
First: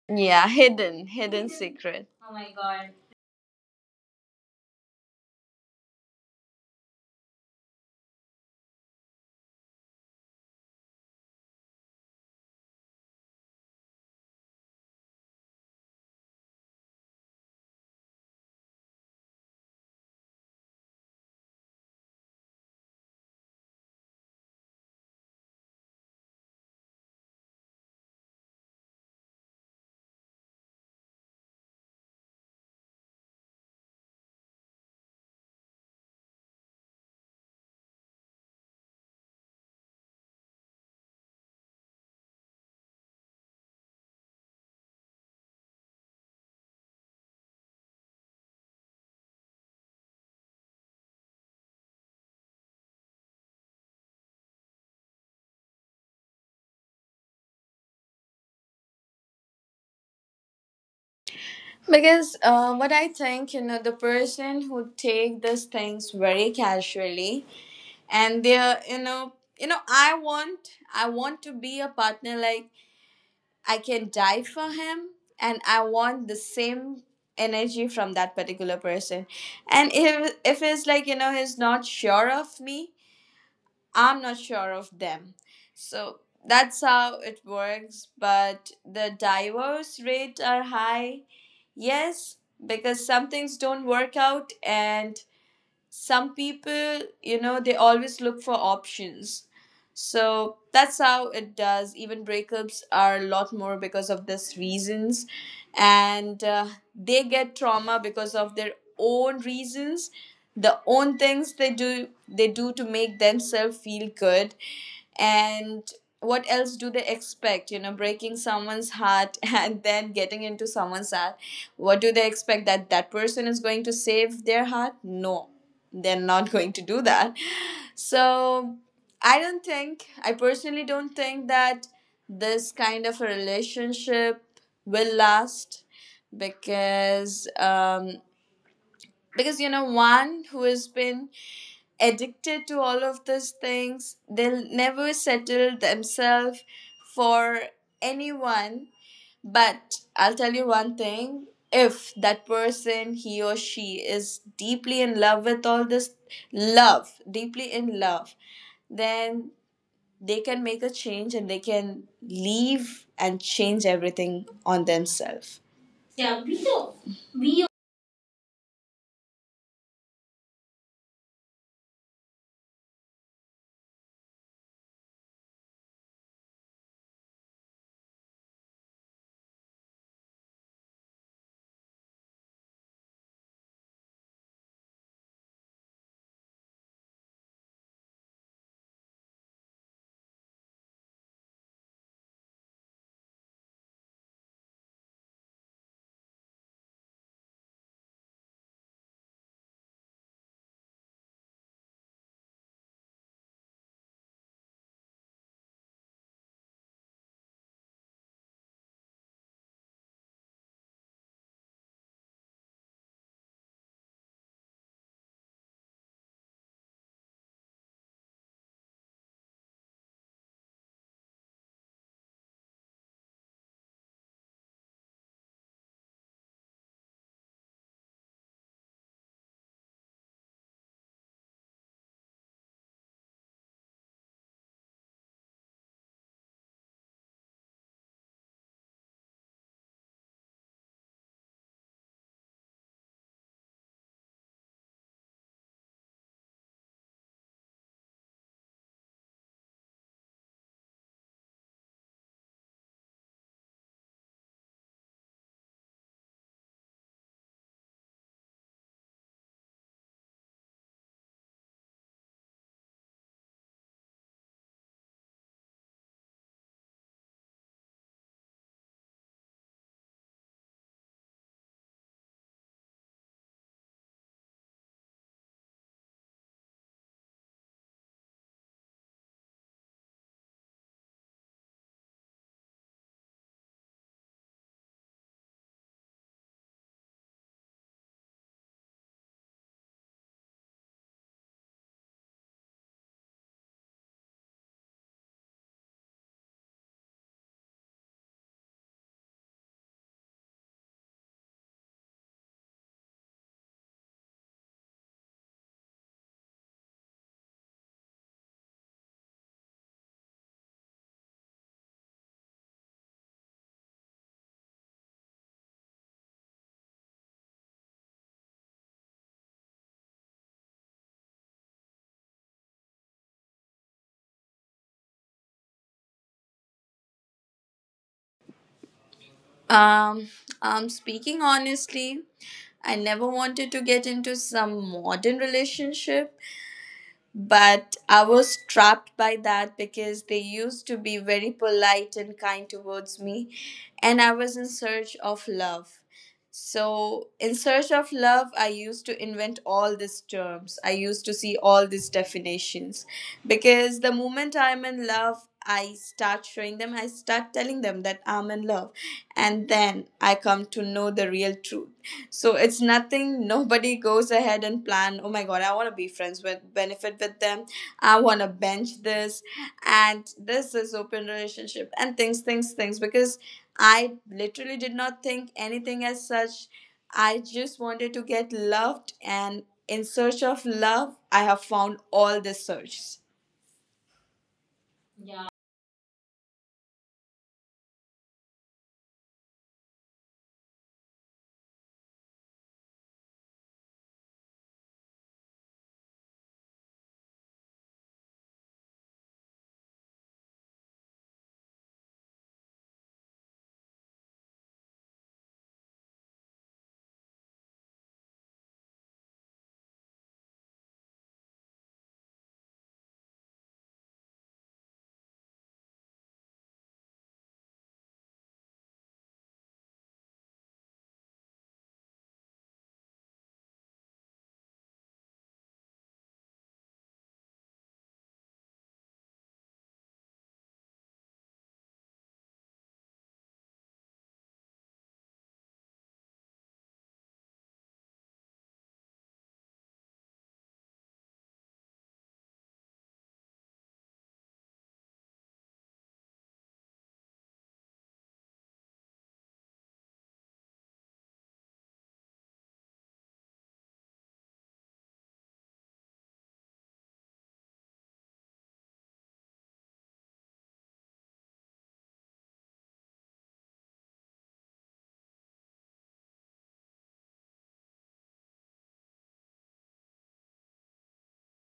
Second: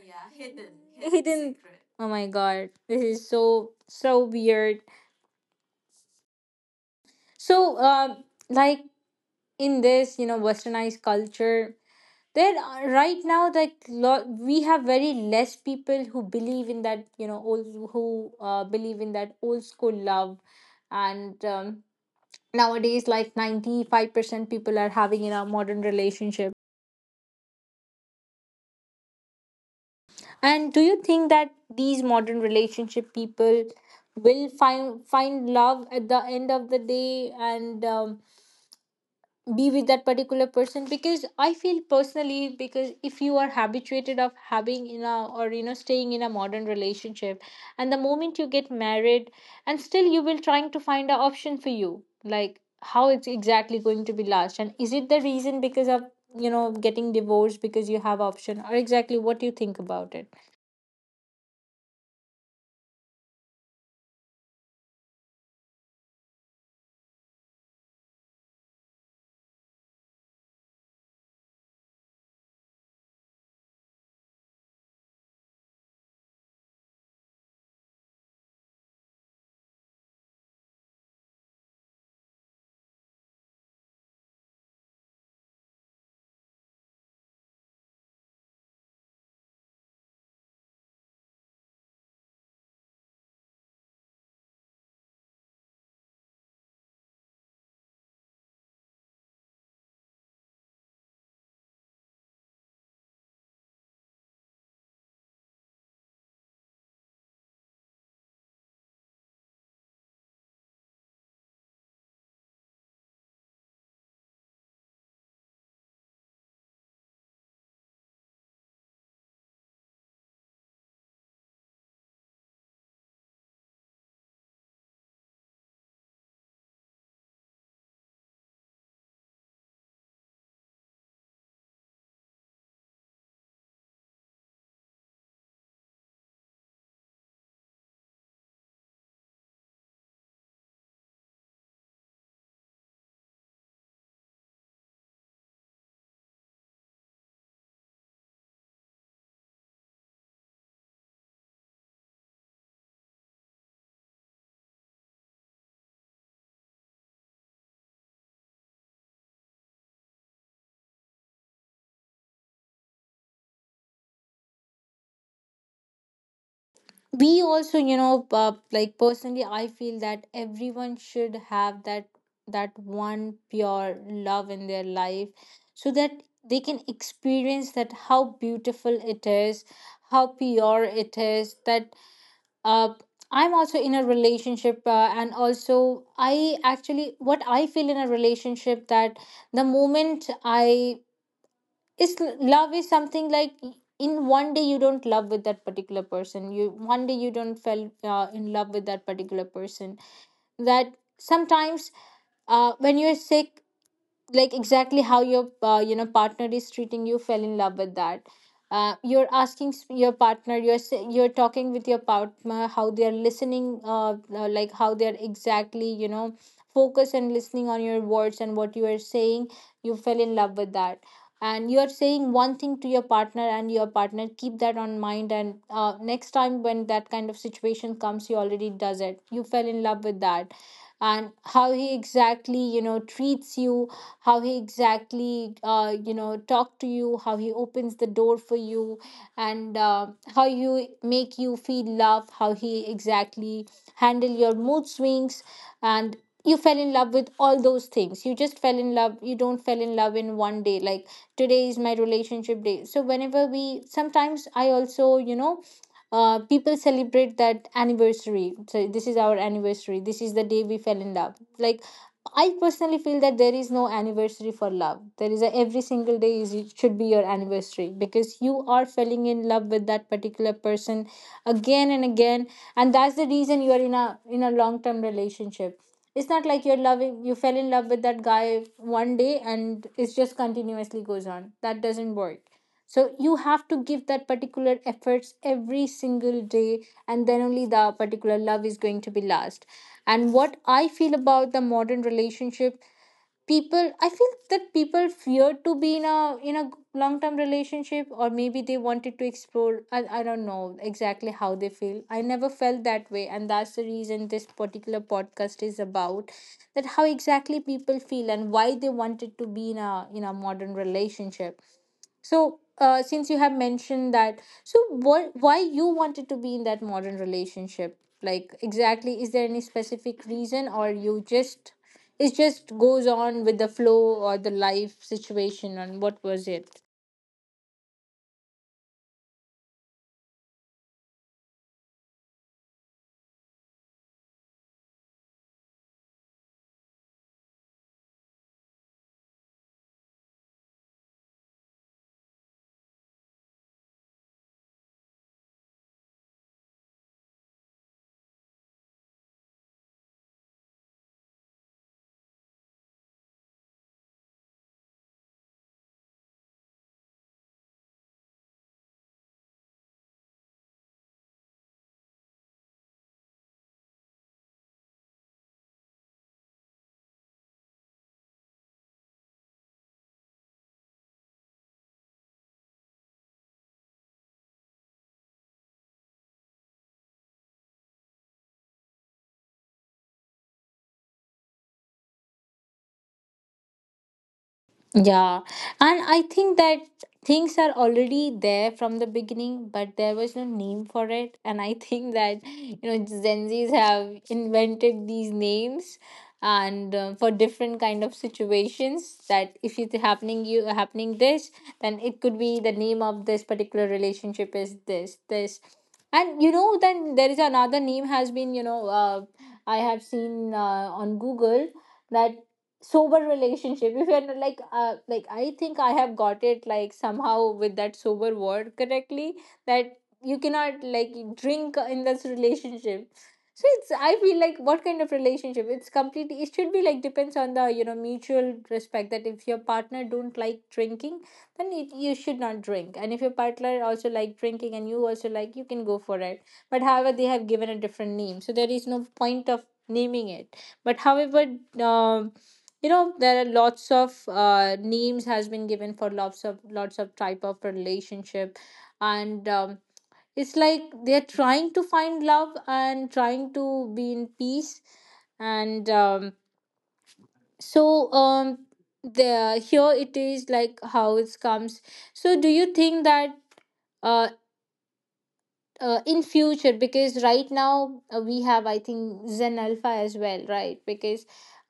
Yeah,
Yeah,
hidden,
hidden,
hidden, hidden,
hidden
Secret.
secret.
Oh my
Oh my
god,
god.
this is so so weird. So um like in this you know westernized culture, there are right now like lo- we have very less people who believe in that you know old who uh, believe in that old school love. And um, Nowadays like ninety-five percent people are having in a modern relationship. And do you think that these modern relationship people will find find love at the end of the day? And um, Be with that particular person, because I feel personally, because if you are habituated of having in a, or you know, staying in a modern relationship, and the moment you get married, and still you will trying to find an option for you, like how it's exactly going to be last? And is it the reason because of, you know, getting divorced because you have option? Or exactly what do you think about it?
Because uh, what I think, you know, the person who take these things very casually, and they're, you know, you know, I want, I want to be a partner like I can die for him, and I want the same energy from that particular person. And if if it's like, you know, he's not sure of me, I'm not sure of them. So that's how it works. But the divorce rate are high. Yes, because some things don't work out, and some people, you know they always look for options. So that's how it does. Even breakups are a lot more because of this reasons, and uh, they get trauma because of their own reasons, the own things they do they do to make themselves feel good. And what else do they expect you know breaking someone's heart and then getting into someone's heart. What do they expect, that that person is going to save their heart? No, they're not going to do that. So i don't think i personally don't think that this kind of a relationship will last, because um, because you know one who has been addicted to all of these things, they'll never settle themselves for anyone. But I'll tell you one thing, if that person, he or she, is deeply in love with all this, love deeply in love, then they can make a change, and they can leave and change everything on themselves. Yeah, we do,
We
we
also, you know uh, like personally I feel that everyone should have that, that one pure love in their life, so that they can experience that how beautiful it is, how pure it is. That uh, I'm also in a relationship uh, and also, I actually, what I feel in a relationship, that the moment I is, love is something like, in one day you don't love with that particular person, you one day you don't fell uh, in love with that particular person, that sometimes, uh, when you're sick, like exactly how your uh, you know partner is treating you, fell in love with that. Uh, you're asking s- your partner, you're s- you're talking with your partner, how they are listening, uh, uh, like how they are exactly, you know, focus and listening on your words and what you are saying, you fell in love with that. And you are saying one thing to your partner, and your partner keep that on mind, and uh, next time when that kind of situation comes, he already does it, you fell in love with that. And how he exactly, you know, treats you, how he exactly, uh, you know, talk to you, how he opens the door for you, and uh, how you make you feel love, how he exactly handle your mood swings. And you fell in love with all those things, you just fell in love. You don't fell in love in one day. Like today is my relationship day, so whenever we sometimes, I also, you know, uh, people celebrate that anniversary, so this is our anniversary, this is the day we fell in love. Like, I personally feel that there is no anniversary for love. There is a, every single day is, it should be your anniversary, because you are falling in love with that particular person again and again, and that's the reason you are in a, in a long term relationship. It's not like you're loving, you fell in love with that guy one day and it's just continuously goes on. That doesn't work. So you have to give that particular efforts every single day, and then only the particular love is going to be last. And what I feel about the modern relationship people, I feel that people fear to be in a, in a long term relationship, or maybe they wanted to explore. I, I don't know exactly how they feel. I never felt that way, and that's the reason this particular podcast is about that, how exactly people feel and why they wanted to be in a, in a modern relationship. So, uh, since you have mentioned that, so what, why you wanted to be in that modern relationship? Like exactly, is there any specific reason, or you just, it just goes on with the flow or the life situation, and what was it?
Um, I'm speaking honestly. I never wanted to get into some modern relationship, but I was trapped by that because they used to be very polite and kind towards me, and I was in search of love. So, in search of love, I used to invent all these terms. I used to see all these definitions, because the moment I'm in love, I start showing them, I start telling them that I'm in love, and then I come to know the real truth. So it's nothing, nobody goes ahead and plan, oh my god, I want to be friends with, benefit with them. I want to bench this. And this is open relationship and things, things, things. Because I literally did not think anything as such. I just wanted to get loved. And in search of love, I have found all the searches.
Yeah, and I think that things are already there from the beginning, but there was no name for it. And I think that, you know, Gen Zs have invented these names, and uh, for different kind of situations, that if it's happening, you happening this, then it could be, the name of this particular relationship is this, this. And you know, then there is another name has been, you know, uh, I have seen uh, on Google that sober relationship, if you're not like, uh like I think I have got it like somehow with that sober word correctly, that you cannot like drink in this relationship. So it's, I feel like, what kind of relationship? It's completely, it should be like depends on the, you know, mutual respect, that if your partner don't like drinking, then it, you should not drink. And if your partner also like drinking, and you also like, you can go for it. But however they have given a different name, so there is no point of naming it. But however, um you know, there are lots of uh, names has been given for lots of lots of type of relationship. And um, it's like they're trying to find love and trying to be in peace. And um, so um, The here it is, like how it comes. So do you think that, uh, uh, in future, because right now uh, we have, I think Zen Alpha as well, right? because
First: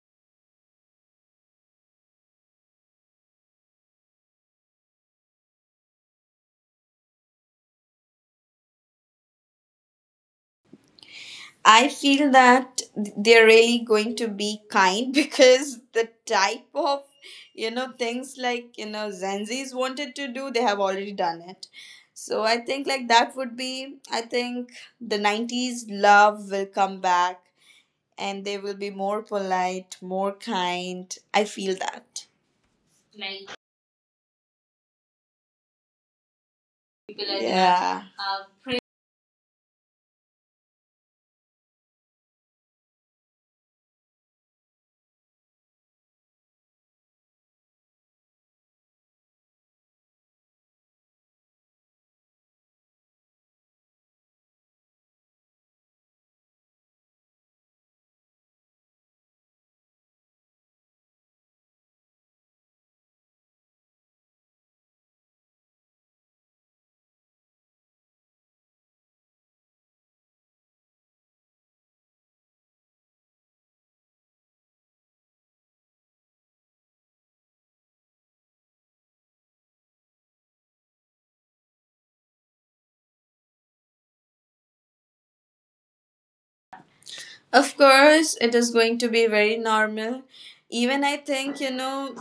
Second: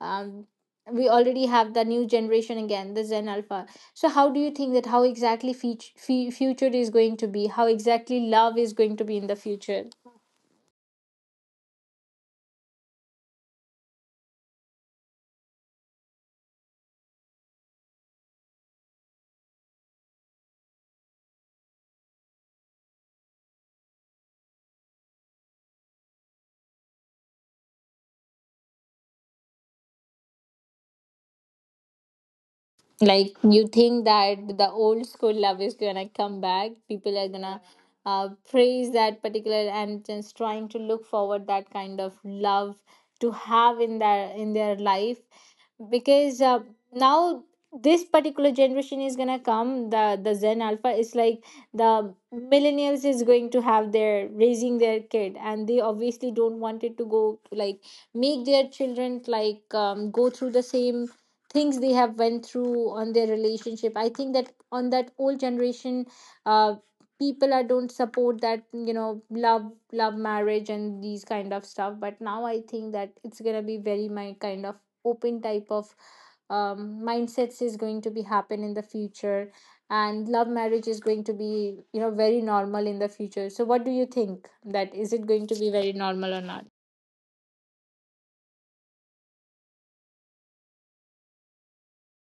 um, we already have the new generation, again the Zen Alpha. So how do you think that, how exactly feat- fe- future is going to be, how exactly love is going to be in the future?
I feel that they're really going to be kind because the type of you know things like you know Zenzis wanted to do, they have already done it. So I think, like, that would be, I think, the nineties love will come back, and they will be more polite, more kind. I feel that.
Like,
Like,
you think that the old school love is gonna come back, people are
people are,
gonna
yeah.
uh, praise that particular and just trying to look forward that kind of love to have in their, in their life. Because uh, now this particular generation is gonna come, the the Zen Alpha is like the millennials is going to have their, raising their kid, and they obviously don't want it to go like, make their children like um, go through the same things they have went through on their relationship. I think that on that old generation, uh people are don't support that, you know, love love marriage and these kind of stuff. But now I think that it's gonna be very my kind of open type of um, mindsets is going to be happen in the future. And love marriage is going to be, you know, very normal in the future. So what do you think, that is it going to be very normal or not?
Of course, it is going to be very normal. Even I think, you know,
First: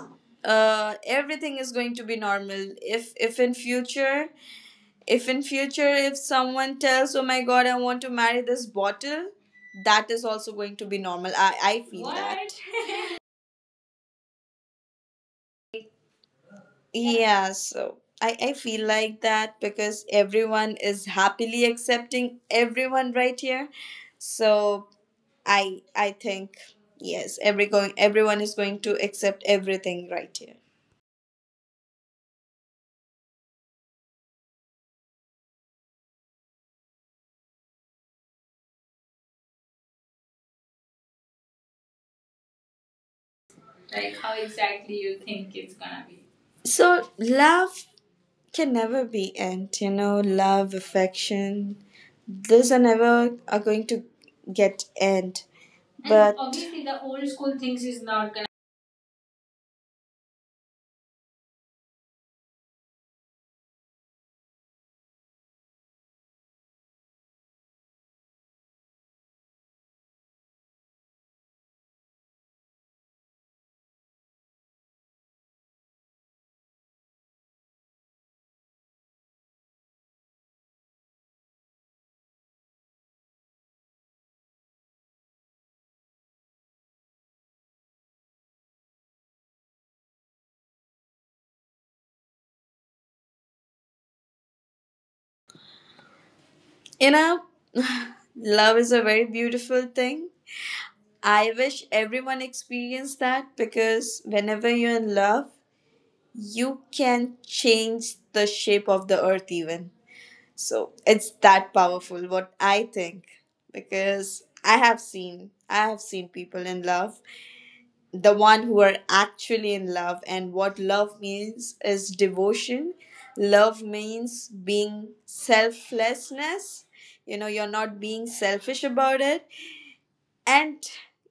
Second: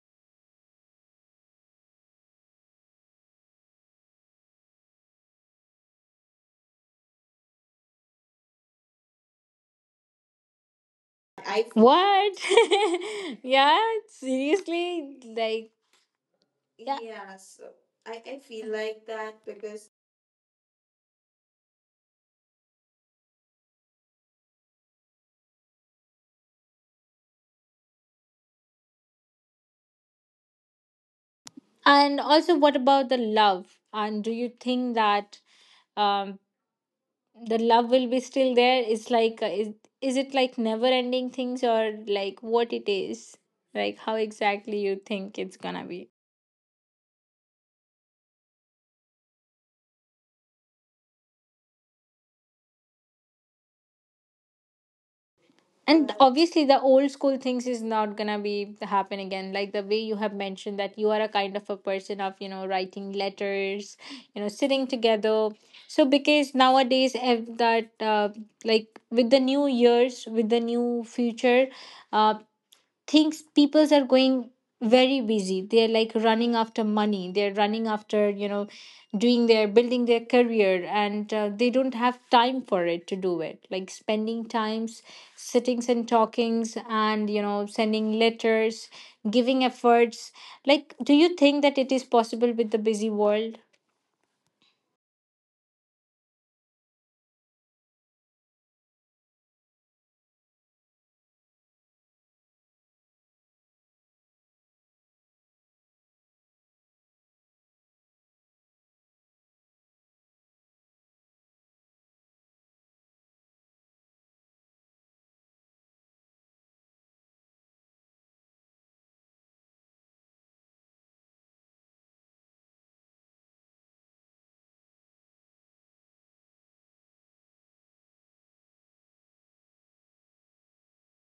uh, everything is going to be normal. If, if in future, if in future, if someone tells, "Oh my God, I want to marry this bottle," that is also going to be normal. I I feel
What?
that. What?
Yeah, seriously. Like, yeah.
Yeah. So. I, I feel like that because everyone is happily accepting everyone right here. So I I think yes, every going everyone is going to accept everything right here.
And also, what about the love, and do you think that um the love will be still there? It's like, uh, is, is it like never ending things, or like what it is, like how
Like, how
exactly you
exactly you
think it's
think it's
gonna
gonna
be?
be? So love can never be end, you know, love, affection. Those are never are going to get end.
And
And
right,
But
obviously the
obviously, the
old
old
school
school
things is
things is
not gonna
not gonna.
be happen again, like the way you have mentioned that you are a kind of a person of, you know, writing letters, you know, sitting together. So because nowadays, ev- that uh, like with the new years, with the new future, uh, things, peoples are going very busy, they're like running after money, they're running after, you know, doing their, building their career, and uh, they don't have time for it, to do it like spending times, sittings and talkings, and you know, sending letters, giving efforts. Like, do you think that it is possible with the busy world?
you know, love is a very beautiful thing. I wish everyone experienced that, because whenever you're in love, you can change the shape of the earth even. So it's that powerful, what I think, because i have seen i have seen people in love. The one who are actually in love, and what love means is devotion. Love means being selflessness, you know you're not being selfish about it. And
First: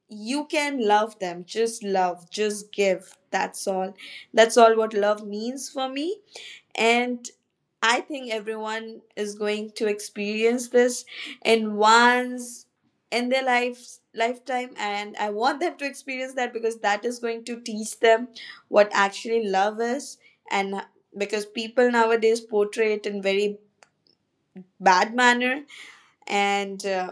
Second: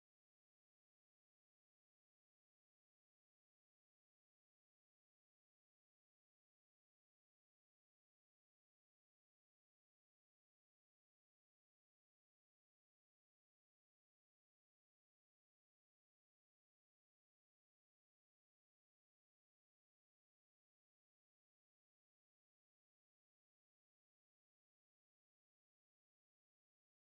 you can love them, just love, just give, that's all. That's all what love means for me. And I think everyone is going to experience this in once in their life lifetime, and I want them to experience that because that is going to teach them what actually love is. And uh, because people nowadays portray it in very bad manner. And uh,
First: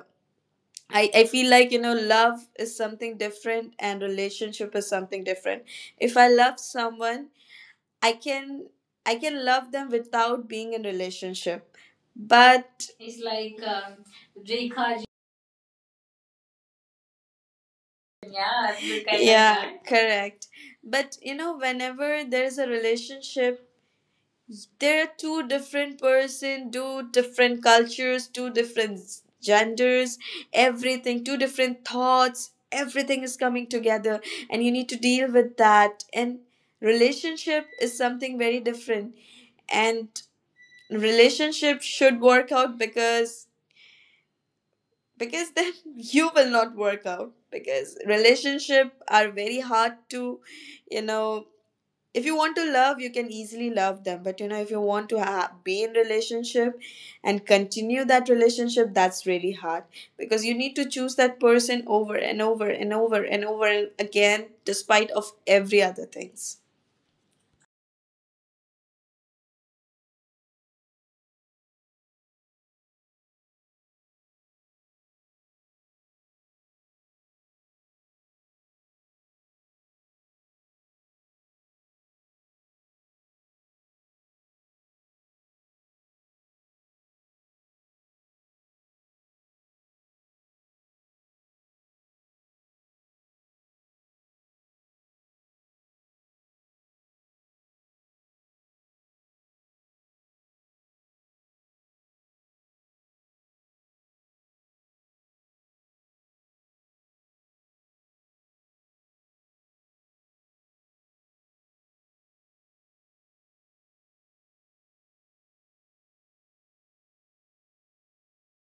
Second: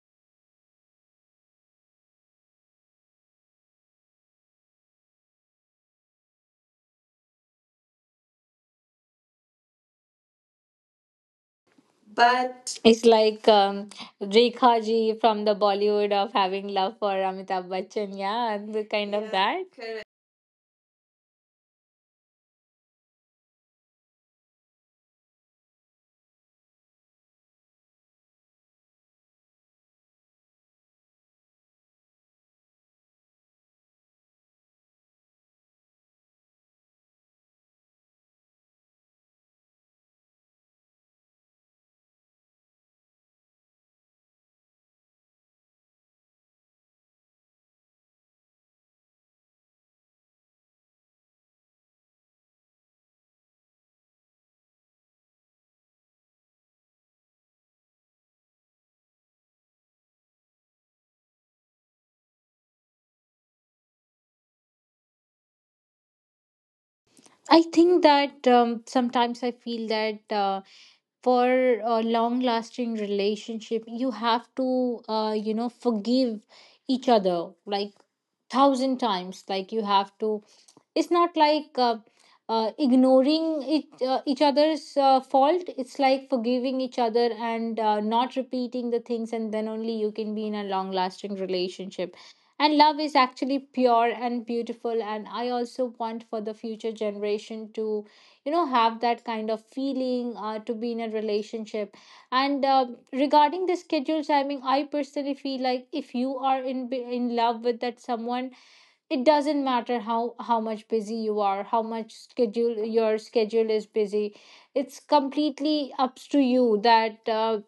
I, I feel like, you know love is something different, and relationship is something different. If I love someone, i can i can love them without being in relationship. But
It's
it's
like
like,
um,
um,
Rekha
Rekha ji,
ji from the Bollywood of having love for Amitabh Bachchan, yeah,
yeah,
the
look
kind
at,
of that.
yeah, correct. But, you know whenever there's a relationship, there are two different person, two different cultures, two different genders, everything, two different thoughts. Everything is coming together, and you need to deal with that. And relationship is something very different. And relationship should work out, because because then you will not work out, because relationship are very hard to, you know if you want to love, you can easily love them, but you know if you want to ha- be in relationship and continue that relationship, that's really hard. Because you need to choose that person over and over and over and over again, despite of every other things.
I think that um, sometimes I feel that, uh, for a long lasting relationship, you have to, uh, you know, forgive each other like thousand times. Like you have to, it's not like, uh, uh, ignoring each, uh, each other's uh, fault. It's like forgiving each other and uh, not repeating the things, and then only you can be in a long lasting relationship. And love is actually pure and beautiful. And I also want for the future generation to, you know, have that kind of feeling uh, to be in a relationship. And uh, regarding the schedules, I mean, I personally feel like if you are in in love with that someone, it doesn't matter how how much busy you are, how much schedule, your schedule is busy. It's completely up to you that uh,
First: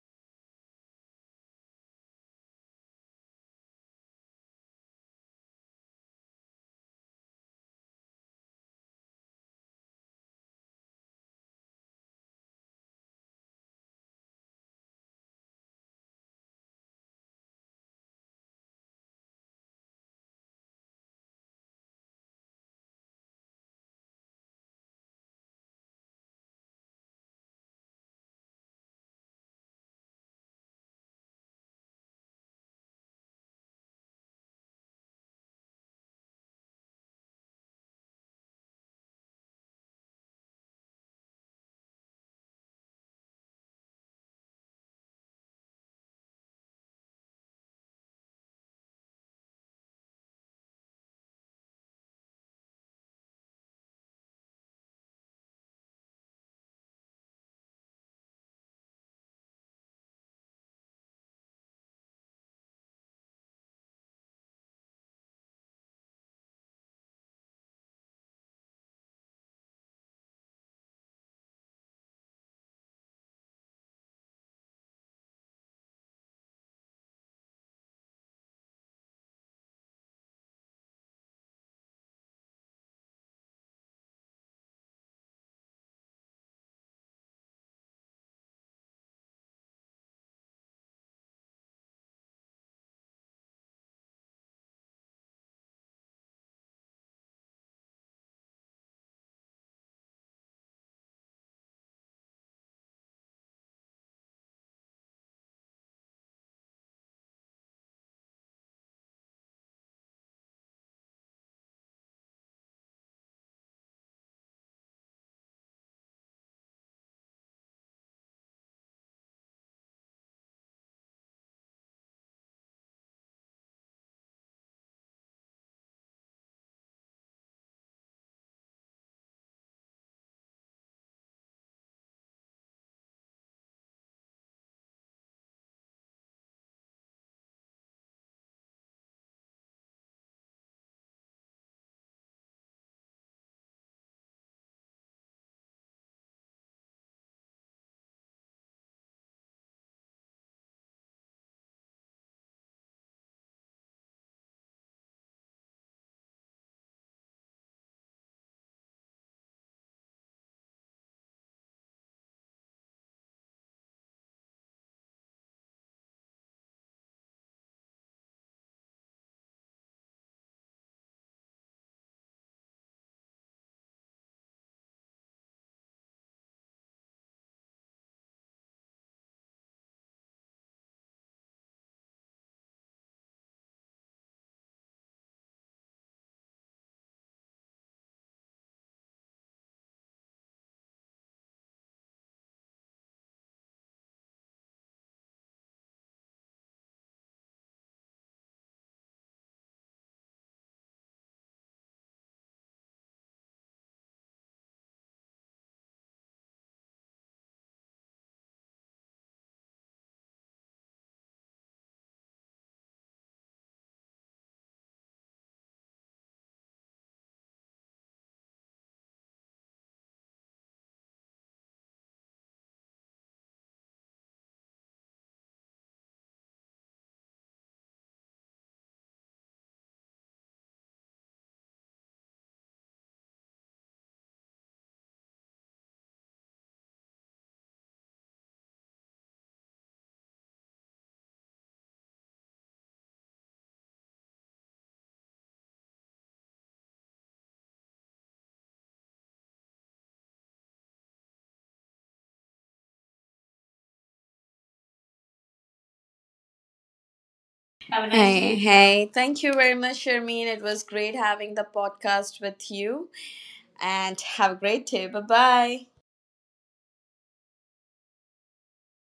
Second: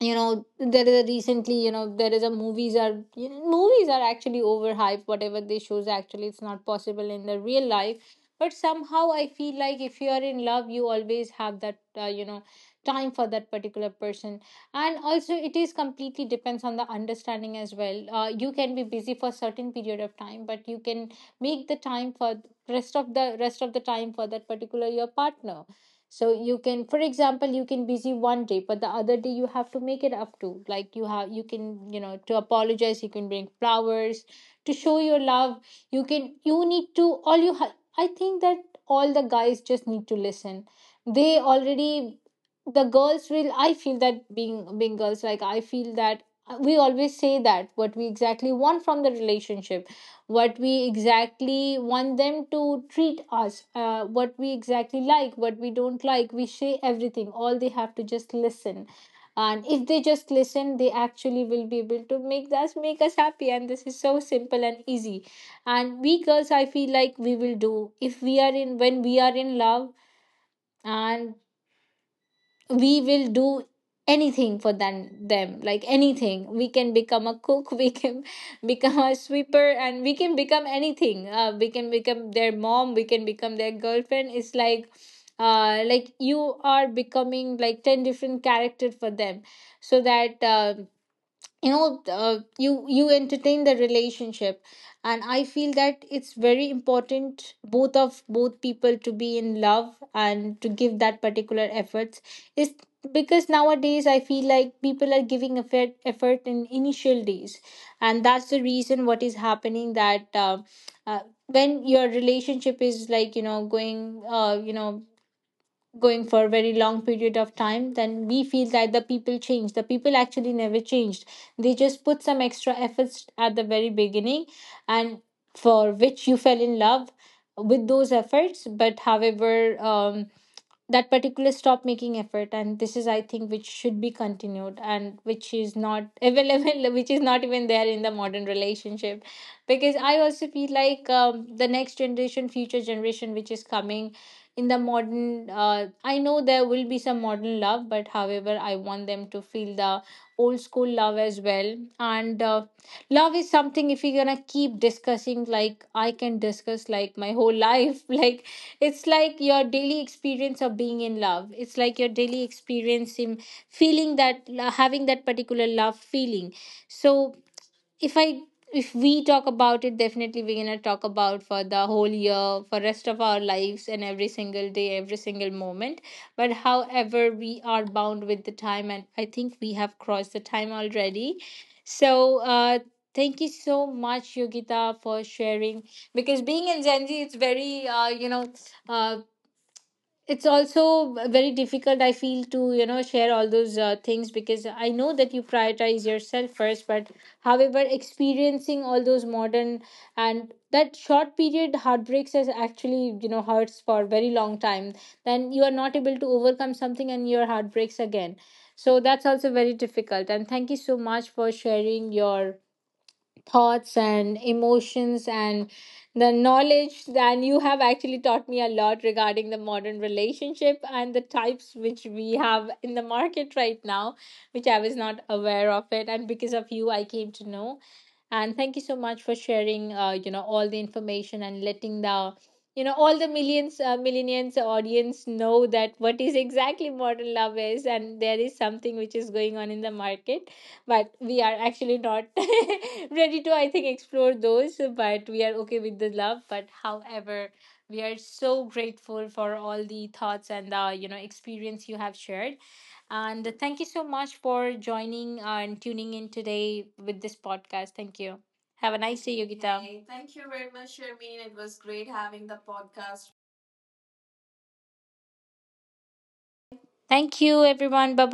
you know, there is a recently, you know, there is a movies are, you know, movies are actually overhyped. Whatever they shows, actually it's not possible in the real life, but somehow I feel like if you are in love, you always have that uh, you know, time for that particular person. And also it is completely depends on the understanding as well. Uh, you can be busy for certain period of time, but you can make the time for rest of the rest of the time for that particular, your partner. So you can, for example, you can busy one day, but the other day you have to make it up to, like you have, you can, you know, to apologize, you can bring flowers to show your love. You can, you need to, all you have, I think that all the guys just need to listen. They already, the girls will, I feel that, being being girls, like I feel that, uh, we always say that what we exactly want from the relationship, what we exactly want them to treat us, uh, what we exactly like, what we don't like. We say everything. All they have to just listen. And if they just listen, they actually will be able to make us make us happy. And this is so simple and easy. And we girls, I feel like we will do, if we are in, when we are in love, and we will do anything for them them, like anything, we can become a cook, we can become a sweeper, and we can become anything, uh, we can become their mom, we can become their girlfriend. It's like, uh like you are becoming like ten different characters for them, so that uh, you know uh, you, you entertain the relationship. And I feel that it's very important, both of, both people to be in love and to give that particular efforts is, because nowadays I feel like people are giving effort effort in initial days. And that's the reason what is happening, that uh, uh, when your relationship is like, you know, going, uh, you know going for a very long period of time, then we feel that the people change. The people actually never changed, they just put some extra efforts at the very beginning. And for which you fell in love with those efforts. But however, um, that particular, stop making effort. And this is, I think, which should be continued, and which is not available, which is not even there in the modern relationship. Because I also feel like, um, the next generation, future generation, which is coming in the modern, uh, I know there will be some modern love, but however I want them to feel the old school love as well. And uh, love is something, if you're gonna keep discussing, like I can discuss like my whole life. Like, it's like your daily experience of being in love. It's like your daily experience in feeling that, having that particular love feeling. So if I, if we talk about it, definitely we're gonna talk about for the whole year, for rest of our lives, and every single day, every single moment. But however, we are bound with the time, and I think we have crossed the time already. So uh thank you so much, Yogita, for sharing. Because being in Gen Z, it's very, uh, you know, uh, it's also very difficult, I feel, to you know, share all those uh, things, because I know that you prioritize yourself first. But however, experiencing all those modern, and that short period heartbreaks is actually, you know, hurts for a very long time. Then you are not able to overcome something, and your heart breaks again. So that's also very difficult. And thank you so much for sharing your thoughts and emotions and the knowledge. And you have actually taught me a lot regarding the modern relationship and the types which we have in the market right now, which I was not aware of it. And because of you, I came to know. And thank you so much for sharing, uh, you know, all the information, and letting the, you know, all the millions, uh, millions audience know that what is exactly modern love is, and there is something which is going on in the market. But we are actually not ready to, I think, explore those, but we are okay with the love. But however, we are so grateful for all the thoughts and the, you know, experience you have shared. And thank you so much for joining and tuning in today with
Have a
this
nice hey day.
podcast. Thank
Hey,
you.
thank you
Have a
very much,
nice day,
Sharmeen,
Yogita.
it was great having the podcast with you, and have a great day. Bye bye.
Thank you, everyone. Bye